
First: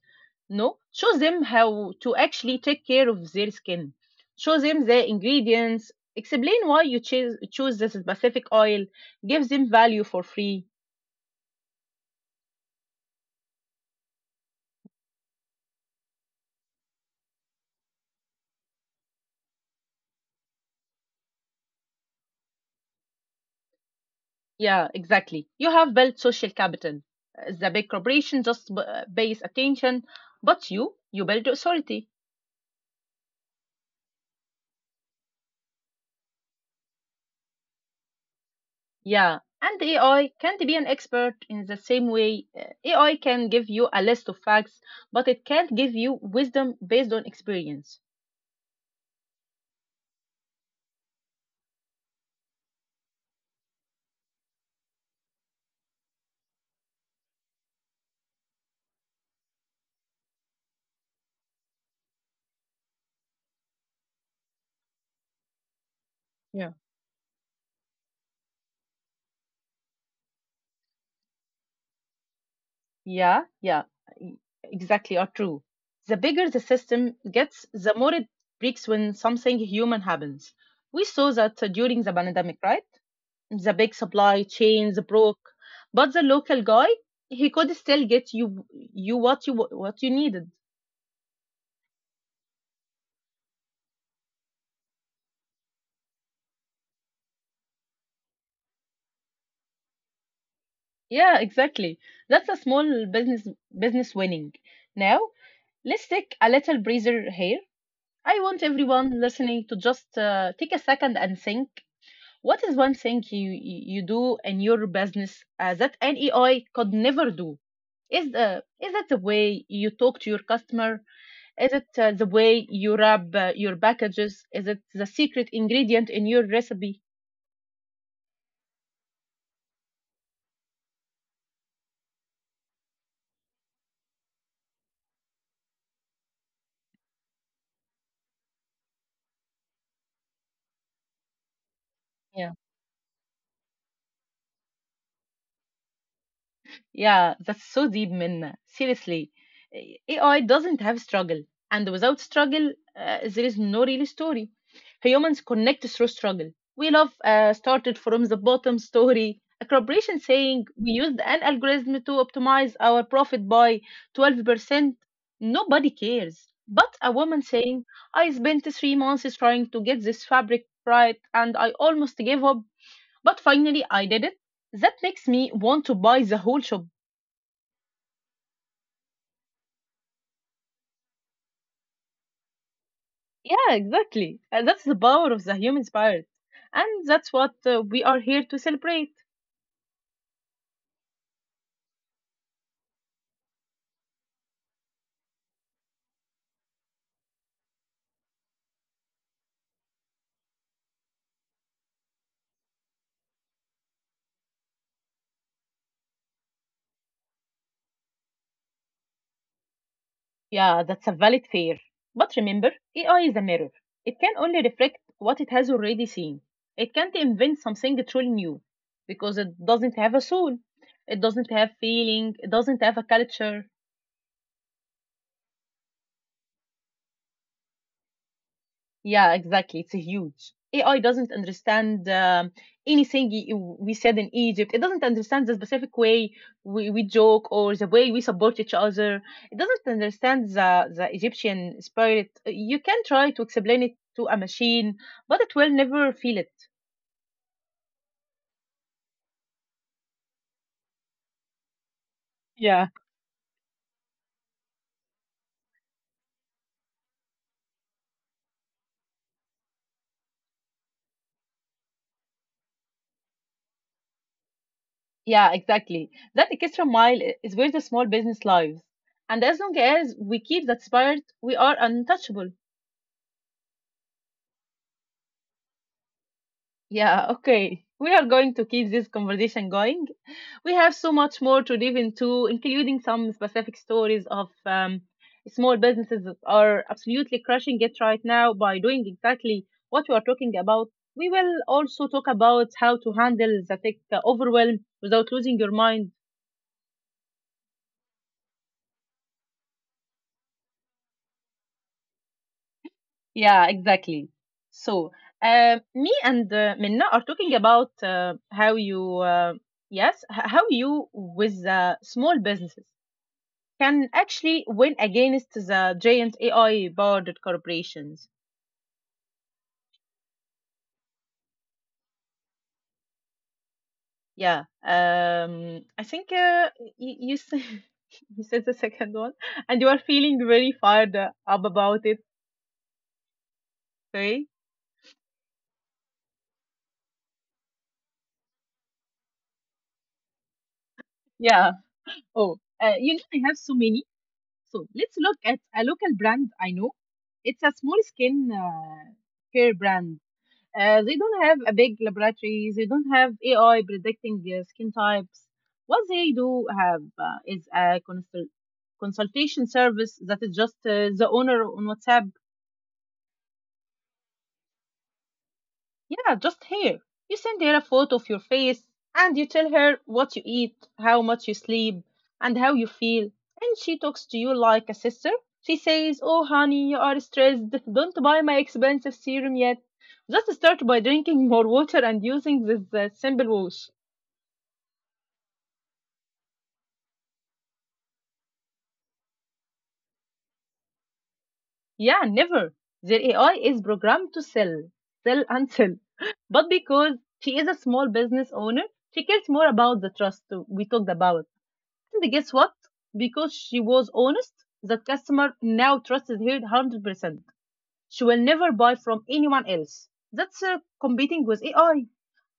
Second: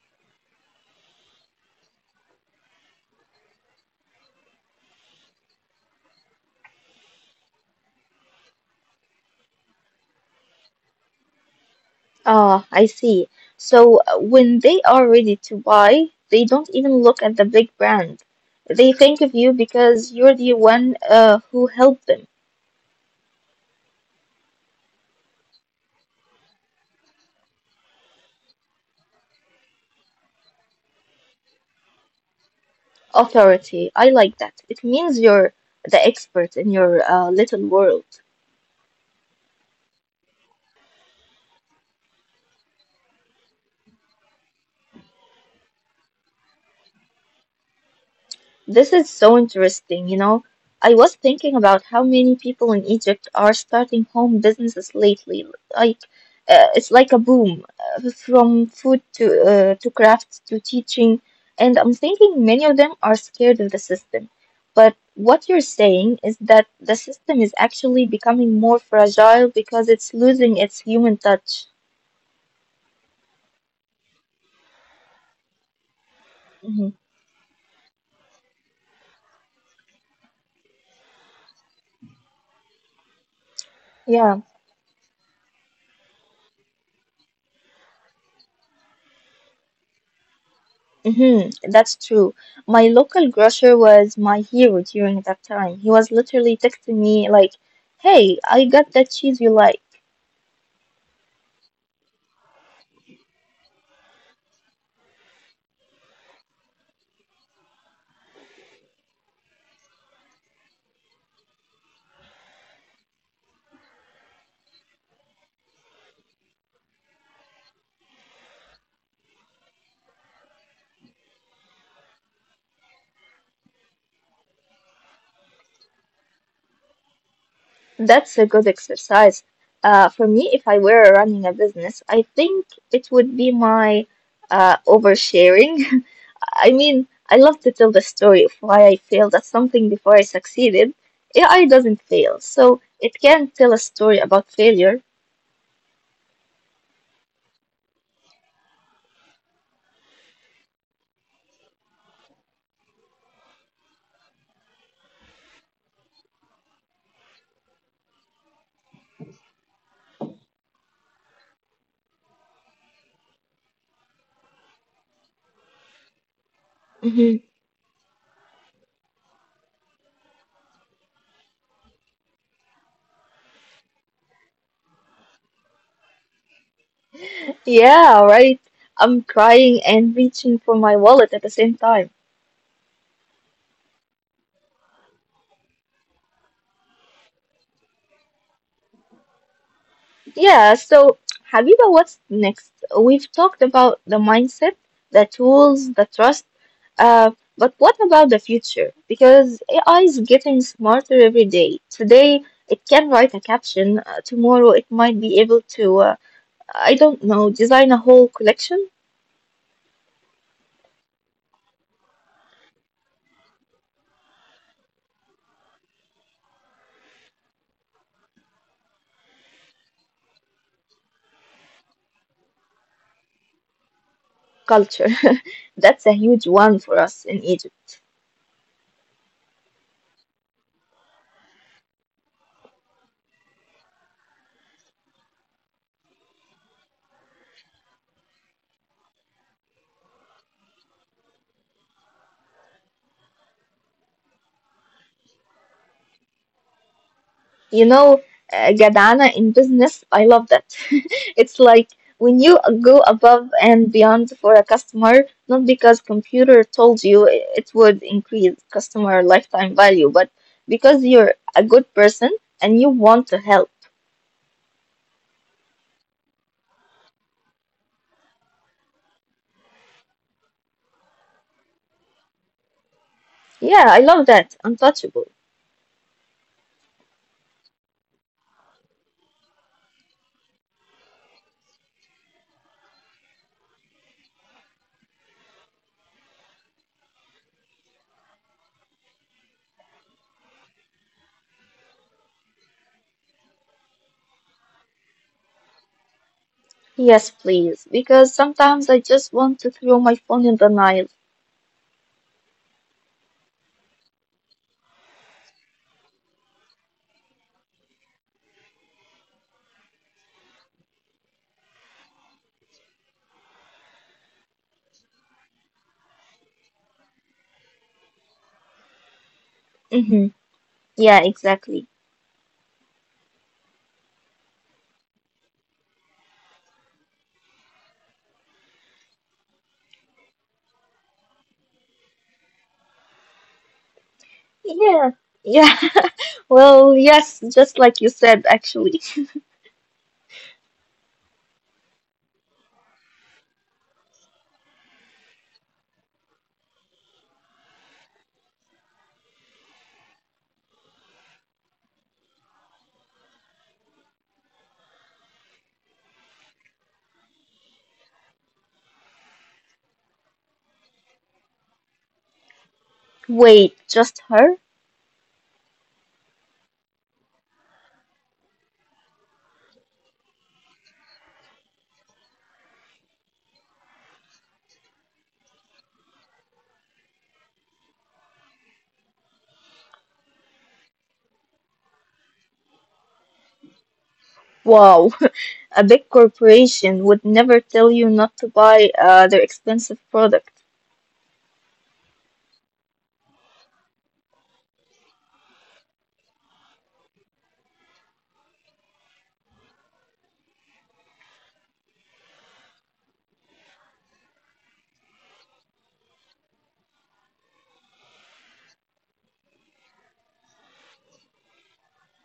[SPEAKER 1] No, show them how to actually take care of their skin. Show them the ingredients, explain why you choose this specific oil, give them value for free.
[SPEAKER 2] Ah, I see. So when they are ready to buy, they don't even look at the big brand. They think of you because you're the one who helped them.
[SPEAKER 1] Yeah, exactly. You have built social capital. The big corporation just pays attention, but you build authority.
[SPEAKER 2] Authority. I like that. It means you're the expert in your little world.
[SPEAKER 1] Yeah, and AI can't be an expert in the same way. AI can give you a list of facts, but it can't give you wisdom based on experience.
[SPEAKER 2] This is so interesting, you know. I was thinking about how many people in Egypt are starting home businesses lately. Like, it's like a boom, from food to crafts to teaching, and I'm thinking many of them are scared of the system. But what you're
[SPEAKER 1] Yeah.
[SPEAKER 2] saying is that the system is actually becoming more fragile because it's losing its human touch.
[SPEAKER 1] Yeah, e- exactly, are true. The bigger the system
[SPEAKER 2] Mhm.
[SPEAKER 1] gets, the more it breaks when something human happens. We saw that during the pandemic, right? The big supply
[SPEAKER 2] Yeah.
[SPEAKER 1] chains broke, but the local guy, he could still get you what you what you needed.
[SPEAKER 2] Hmm, that's true. My local grocer was my hero during that time. He was literally texting me like, "Hey, I got that cheese you like."
[SPEAKER 1] Yeah, exactly. That's a small business winning. Now, let's take a little breather here. I want everyone listening to just take a second and think. What is one thing you do in your business that an AI could never do? Is it the way you talk to your customer? Is it the way you wrap your packages? Is it the secret ingredient in your recipe?
[SPEAKER 2] That's a good exercise. For me, if I were running a business, I think it would be my oversharing. [LAUGHS] I mean, I love to tell the story of why I failed at something before I succeeded. AI doesn't
[SPEAKER 1] Yeah.
[SPEAKER 2] fail, so it can tell a story about failure.
[SPEAKER 1] Yeah, that's so deep, Minna. Seriously, AI doesn't have struggle, and without struggle, there is no real story. Humans connect through struggle. We love started from the bottom story. A corporation saying we used an algorithm to optimize our profit by 12%. Nobody cares. But a woman saying, I spent 3 months trying to get this fabric right and I almost gave up, but finally I did it. That makes me want to buy the whole shop.
[SPEAKER 2] Yeah, right. I'm crying and reaching for my wallet at the same time.
[SPEAKER 1] Yeah, exactly. And that's the power of the human spirit. And that's what we are here to celebrate.
[SPEAKER 2] Yeah, so Habiba, what's next? We've talked about the mindset, the tools, the trust, uh, but what about the future? Because AI is getting smarter every day. Today, it can write a caption. Tomorrow, it might be able to, I don't know, design a whole collection?
[SPEAKER 1] Yeah, that's a valid fear. But remember, AI is a mirror. It can only reflect what it has already seen. It can't invent something truly new because it doesn't have a soul. It doesn't have feeling. It doesn't have a culture.
[SPEAKER 2] Culture. [LAUGHS] That's a huge one for us in Egypt.
[SPEAKER 1] Yeah, exactly. It's huge. AI doesn't understand anything we said in Egypt. It doesn't understand the specific way we joke or the way we support each other. It doesn't understand the Egyptian spirit. You can try to explain it to a machine, but it will never feel it.
[SPEAKER 2] You know, Gadana in business, I love that. [LAUGHS] It's like when
[SPEAKER 1] Yeah.
[SPEAKER 2] you go above and beyond for a customer, not because computer told you it would increase customer lifetime value, but because you're a good person and you want to help.
[SPEAKER 1] Yeah, exactly. That extra mile is where the small business lives. And as long as we keep that spirit, we are untouchable.
[SPEAKER 2] Yeah, I love that. Untouchable.
[SPEAKER 1] Yeah, okay. We are going to keep this conversation going. We have so much more to dive into, including some specific stories of small businesses that are absolutely crushing it right now by doing exactly what we are talking about. We will also talk about how to handle the tech overwhelm without losing your mind.
[SPEAKER 2] Yes, please. Because sometimes I just want to throw my phone in the Nile.
[SPEAKER 1] Yeah, exactly. So, me and Minna are talking about how you with small businesses can actually win against the giant AI powered corporations.
[SPEAKER 2] Mm-hmm. Yeah, exactly.
[SPEAKER 1] Yeah, I think said, [LAUGHS] you said the second one, and you are feeling very fired up about it today.
[SPEAKER 2] Yeah. Yeah. [LAUGHS] Well, yes, just like you said, actually.
[SPEAKER 1] Yeah. Oh, you know, I have so many. So let's look at a local brand I know. It's a small skin care brand. They don't have a big laboratory. They don't have AI predicting skin types. What they do have is a consultation service that is just the owner on WhatsApp.
[SPEAKER 2] Wait, just her?
[SPEAKER 1] Yeah, just here. You send her a photo of your face and you tell her what you eat, how much you sleep, and how you feel. And she talks to you like a sister. She says, oh, honey, you are stressed. Don't buy my expensive serum yet. Just start by drinking more water and using this simple wash.
[SPEAKER 2] Wow, [LAUGHS] a big corporation would never tell you not to buy their expensive product.
[SPEAKER 1] Yeah, never. Their AI is programmed to sell, sell and sell. [LAUGHS] But because she is a small business owner, she cares more about the trust we talked about. And guess what? Because she was honest, that customer now trusts her 100%. She will never buy from anyone else. That's competing with AI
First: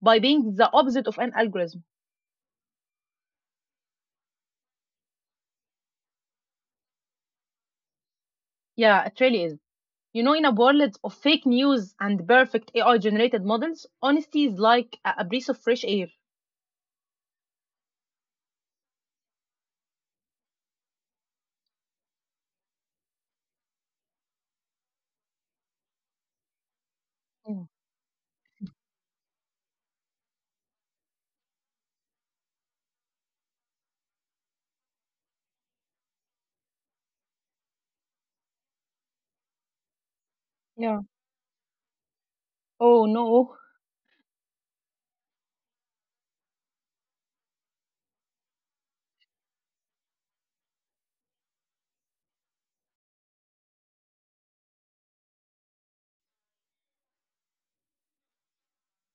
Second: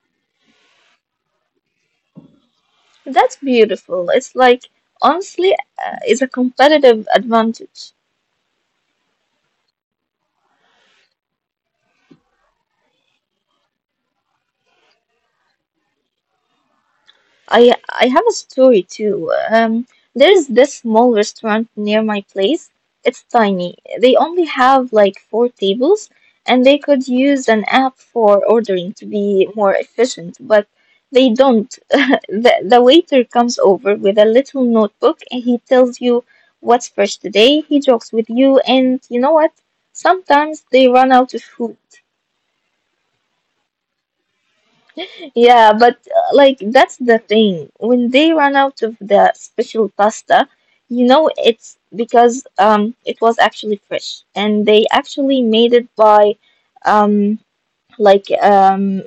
[SPEAKER 1] by being the opposite of an algorithm.
[SPEAKER 2] That's beautiful. It's like, honestly, it's a competitive advantage.
[SPEAKER 1] Yeah, it really is. You know, in a world of fake news and perfect AI generated models, honesty is like a breath of fresh air.
[SPEAKER 2] I have a story too. There's this small restaurant near my place. It's tiny. They only have like four tables, and they could use an
[SPEAKER 1] Mm.
[SPEAKER 2] app for ordering to be more efficient, but they don't. [LAUGHS] The waiter comes over with a little notebook and he tells you what's fresh today. He jokes with you, and you know what? Sometimes they
[SPEAKER 1] Yeah.
[SPEAKER 2] run out of food.
[SPEAKER 1] Oh no.
[SPEAKER 2] Yeah, but like that's the thing. When they ran out of the special pasta, you know it's because it was actually fresh and they actually made it by um like um,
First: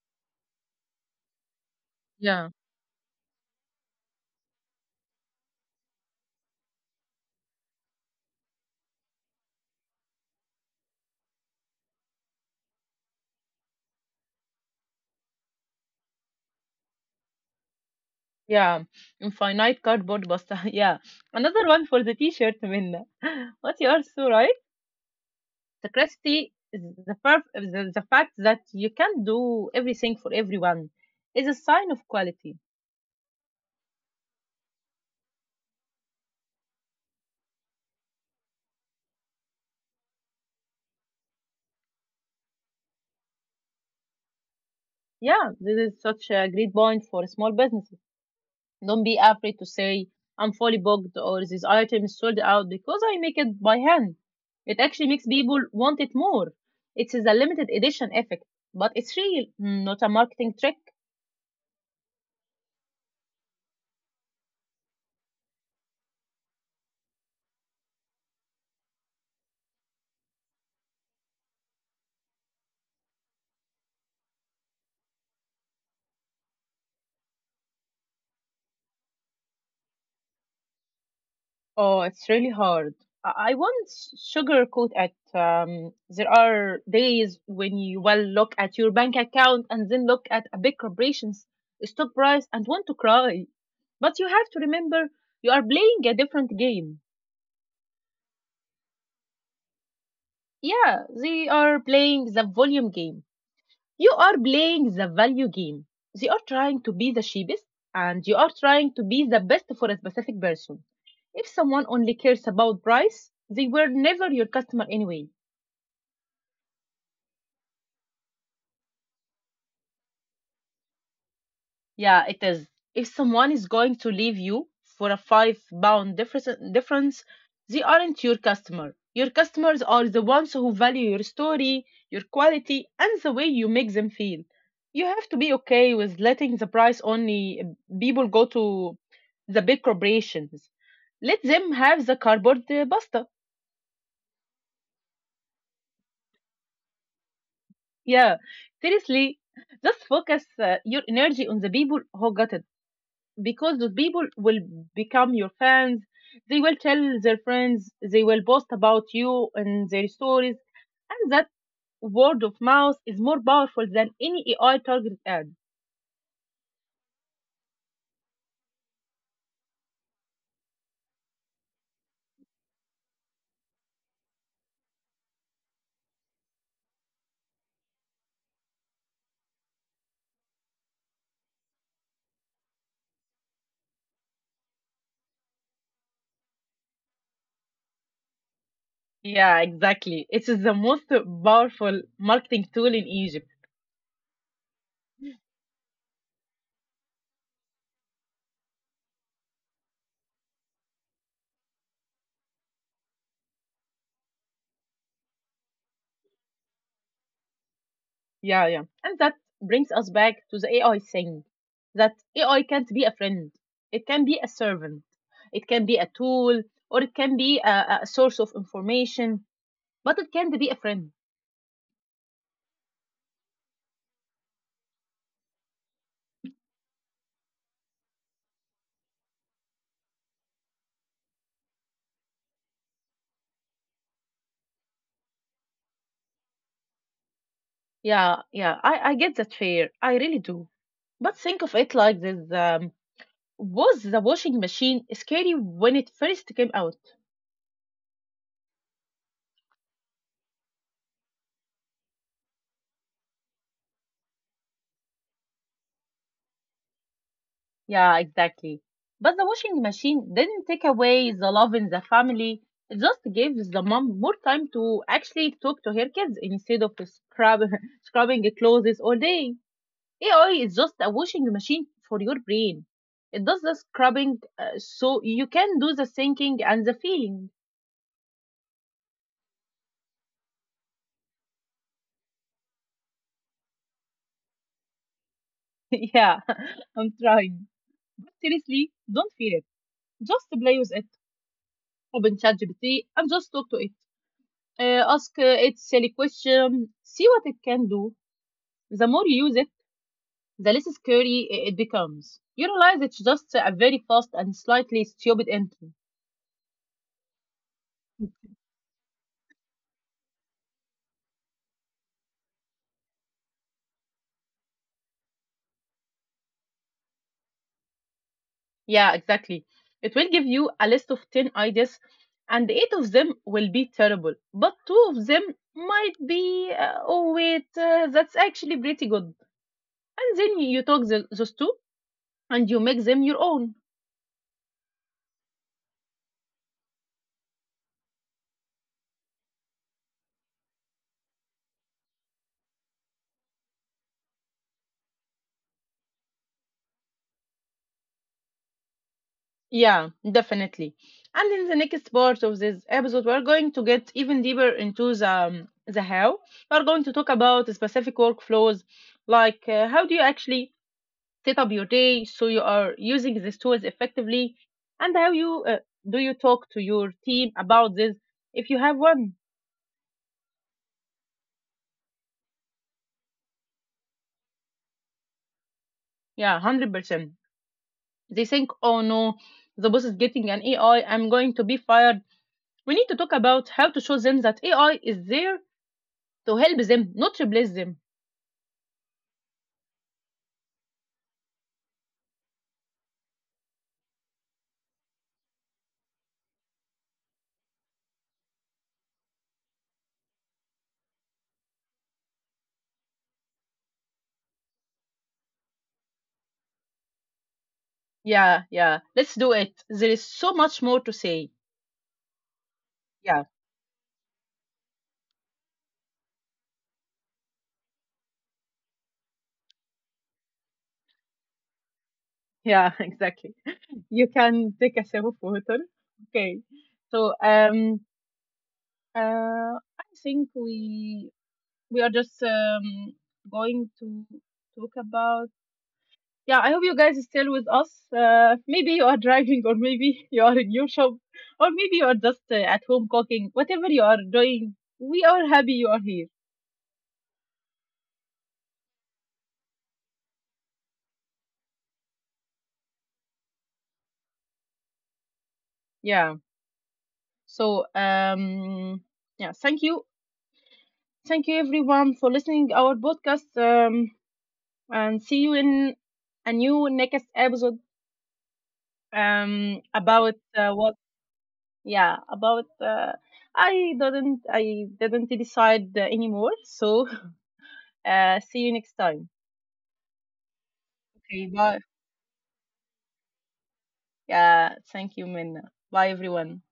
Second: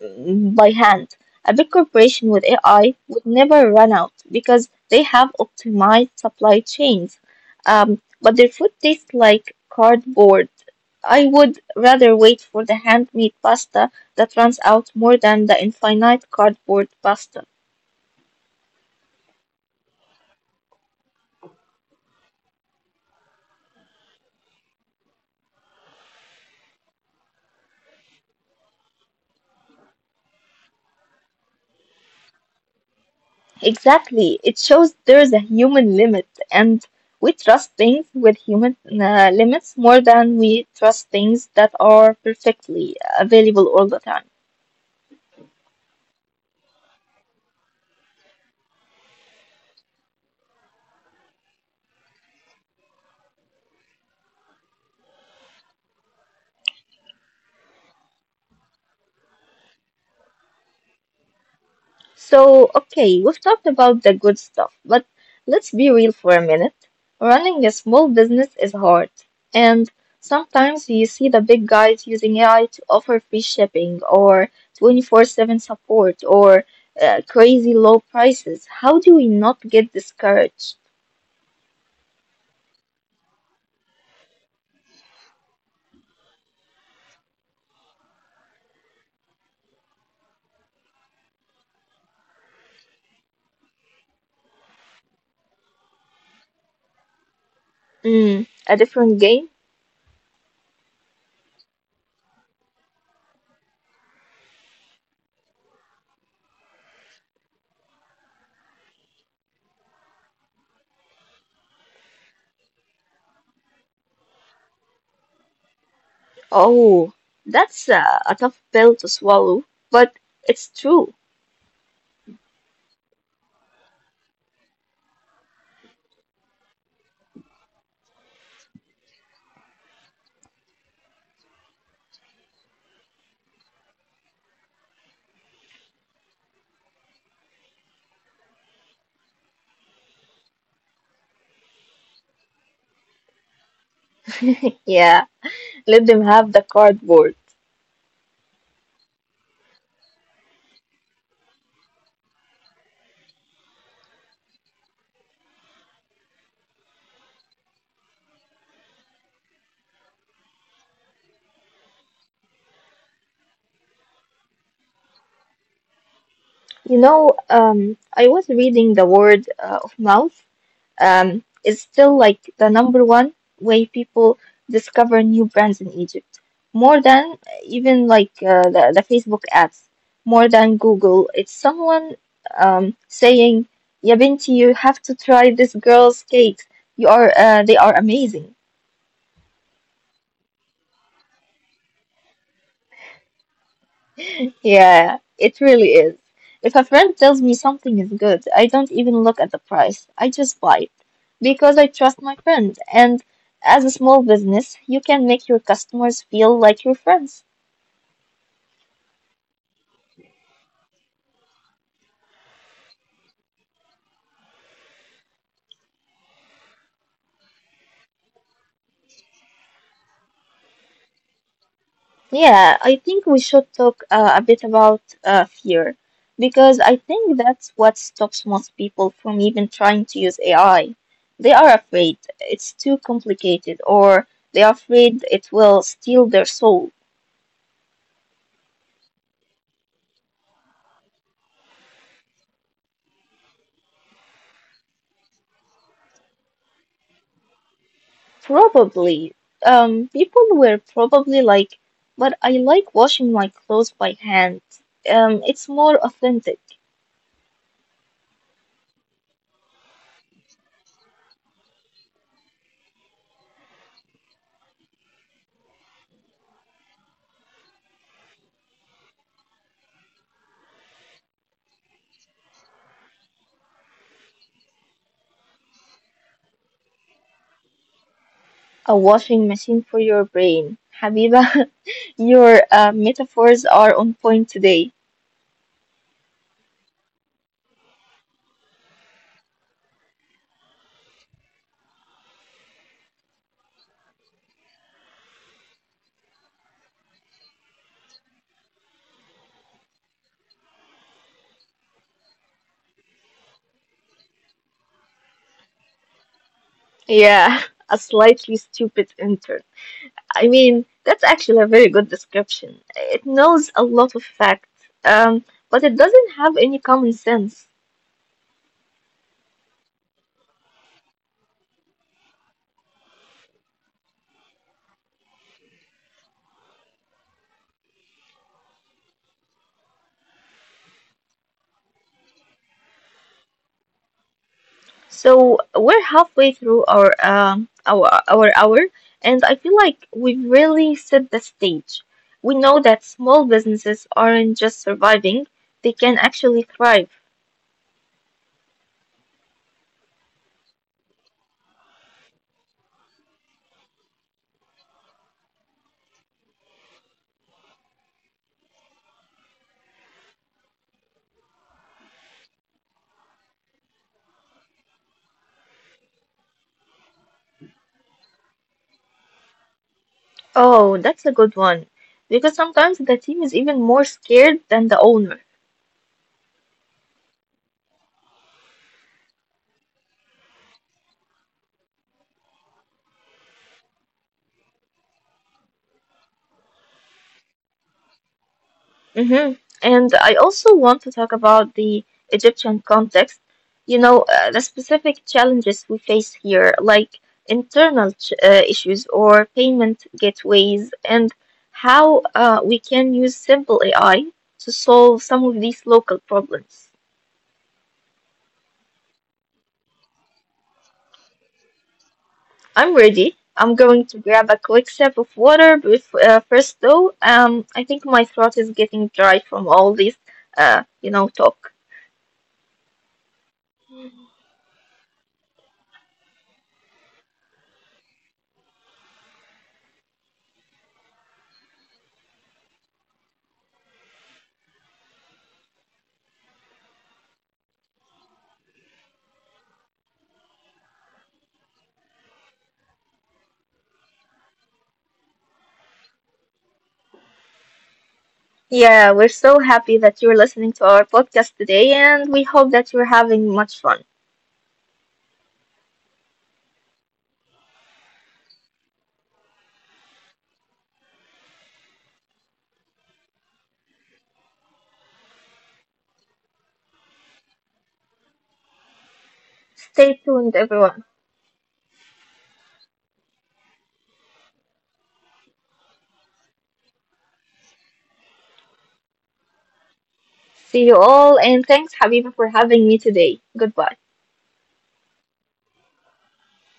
[SPEAKER 2] by hand. A big corporation with
[SPEAKER 1] Yeah.
[SPEAKER 2] AI would never run out because they have optimized supply chains. But their food tastes like cardboard. I would rather wait for the handmade pasta that runs out more than the infinite cardboard pasta.
[SPEAKER 1] Yeah. Infinite cardboard pasta. [LAUGHS] Yeah. Another one for the t-shirt, Minna. [LAUGHS] What you are so right. [LAUGHS] The crusty is the the fact that you can do everything for everyone is a sign of quality.
[SPEAKER 2] Exactly. It shows there's a human limit, and we trust things with human limits more than we trust things that are perfectly available all the time.
[SPEAKER 1] Yeah, this is such a great point for small businesses. Don't be afraid to say, I'm fully booked or this item is sold out because I make it by hand. It actually makes people want it more. It's a limited edition effect, but it's real, not a marketing trick.
[SPEAKER 2] So, okay, we've talked about the good stuff, but let's be real for a minute. Running a small business is hard, and sometimes you see the big guys using AI to offer free shipping or 24/7 support or crazy low prices. How do we not get discouraged?
[SPEAKER 1] Oh, it's really hard. I once sugarcoat at there are days when you will look at your bank account and then look at a big corporation's stock price and want to cry. But you have to remember you are playing a different game.
[SPEAKER 2] Mm, a different game?
[SPEAKER 1] Yeah, they are playing the volume game. You are playing the value game. They are trying to be the cheapest, and you are trying to be the best for a specific person. If someone only cares about price, they were never your customer anyway.
[SPEAKER 2] Oh, that's a tough pill to swallow, but it's true.
[SPEAKER 1] Yeah, it is. If someone is going to leave you for a £5 difference, they aren't your customer. Your customers are the ones who value your story, your quality, and the way you make them feel. You have to be okay with letting the price only people go to the big corporations. Let them have the cardboard pasta.
[SPEAKER 2] Yeah, let them have the cardboard.
[SPEAKER 1] Yeah, seriously, just focus your energy on the people who got it, because those people will become your fans. They will tell their friends. They will boast about you in their stories, and that word of mouth is more powerful than any AI targeted ad.
[SPEAKER 2] You know, I was reading the word of mouth is still like the number one way people discover new brands in Egypt, more than even like the Facebook ads, more than Google. It's someone saying, "Ya binti, you have to try this girl's cakes. You are they are amazing."
[SPEAKER 1] Yeah, exactly. It is the most powerful marketing tool in Egypt.
[SPEAKER 2] Yeah, it really is. If a friend tells me something is good, I don't even look at the price. I just buy it because I trust my friend. And as a small business, you can make your customers feel like your friends.
[SPEAKER 1] Yeah, yeah, and that brings us back to the AI thing. That AI can't be a friend. It can be a servant. It can be a tool, or it can be a source of information, but it can't be a friend.
[SPEAKER 2] Yeah, I think we should talk a bit about fear because I think that's what stops most people from even trying to use AI. They are afraid it's too complicated or they are afraid it will steal their soul.
[SPEAKER 1] Yeah, yeah, I get that fear. I really do. But think of it like this. Was the washing machine scary when it first came out?
[SPEAKER 2] Probably. People were probably like, but I like washing my clothes by hand. It's more authentic.
[SPEAKER 1] Yeah, exactly. But the washing machine didn't take away the love in the family, it just gave the mom more time to actually talk to her kids instead of scrub, [LAUGHS] scrubbing clothes all day. AI is just a washing machine for your brain. It does the scrubbing, so you can do the thinking and the feeling.
[SPEAKER 2] A washing machine for your brain. Habiba, [LAUGHS] your metaphors are on point today.
[SPEAKER 1] [LAUGHS] Yeah, [LAUGHS] I'm trying. But seriously, don't fear it. Just play with it. Open ChatGPT and just talk to it. Ask it silly question. See what it can do. The more you use it, the less scary it becomes. You realize it's just a very fast and slightly stupid entry.
[SPEAKER 2] Yeah, [LAUGHS] a slightly stupid intern. I mean, that's actually a very good description. It knows a lot of facts, but it doesn't have any common sense.
[SPEAKER 1] Yeah, exactly. It will give you a list of 10 ideas, and eight of them will be terrible, but two of them might be, oh, wait, that's actually pretty good. And then you talk the, those two and you make them your own.
[SPEAKER 2] So we're halfway through our hour, and I feel like we've really set the stage. We know that small businesses aren't just surviving; they can actually thrive.
[SPEAKER 1] Yeah, definitely. And in the next part of this episode, we're going to get even deeper into the how. We're going to talk about specific workflows, like how do you actually set up your day so you are using these tools effectively, and how you do you talk to your team about this if you have one.
[SPEAKER 2] Oh, that's a good one, because sometimes the team is even more scared than the owner.
[SPEAKER 1] Yeah, 100%. They think, oh no, the boss is getting an AI, I'm going to be fired. We need to talk about how to show them that AI is there to help them, not replace them.
[SPEAKER 2] Hmm. And I also want to talk about the Egyptian context, you know, the specific challenges we face here, like internal ch issues or payment gateways, and how we can use simple AI to solve some of these local problems.
[SPEAKER 1] Yeah, yeah. Let's do it. There is so much more to say.
[SPEAKER 2] I'm ready.
[SPEAKER 1] Yeah,
[SPEAKER 2] I'm going to grab a quick sip of water. Bef First, though, I think my throat is getting dry from all this, talk.
[SPEAKER 1] yeah, [LAUGHS] exactly. You can take a sip of water. Okay. So uh I think we are just going to talk about yeah, I hope you guys are still with us. Maybe you are driving, or maybe [LAUGHS] you are in your shop, or maybe you are just at home cooking. Whatever you are doing, we are happy you are here.
[SPEAKER 2] Yeah, we're so happy that you're listening to our podcast today, and we hope that you're having much fun.
[SPEAKER 1] Yeah. So yeah, thank you everyone for listening our podcast, and see you in a new next episode
[SPEAKER 2] Stay
[SPEAKER 1] about
[SPEAKER 2] tuned,
[SPEAKER 1] what.
[SPEAKER 2] everyone.
[SPEAKER 1] Yeah, about, I didn't decide anymore. So [LAUGHS] see you next time.
[SPEAKER 2] See you all,
[SPEAKER 1] Okay,
[SPEAKER 2] and
[SPEAKER 1] bye.
[SPEAKER 2] thanks, Habiba, for having me today. Goodbye.
[SPEAKER 1] Yeah, thank you, Minna. Bye, everyone.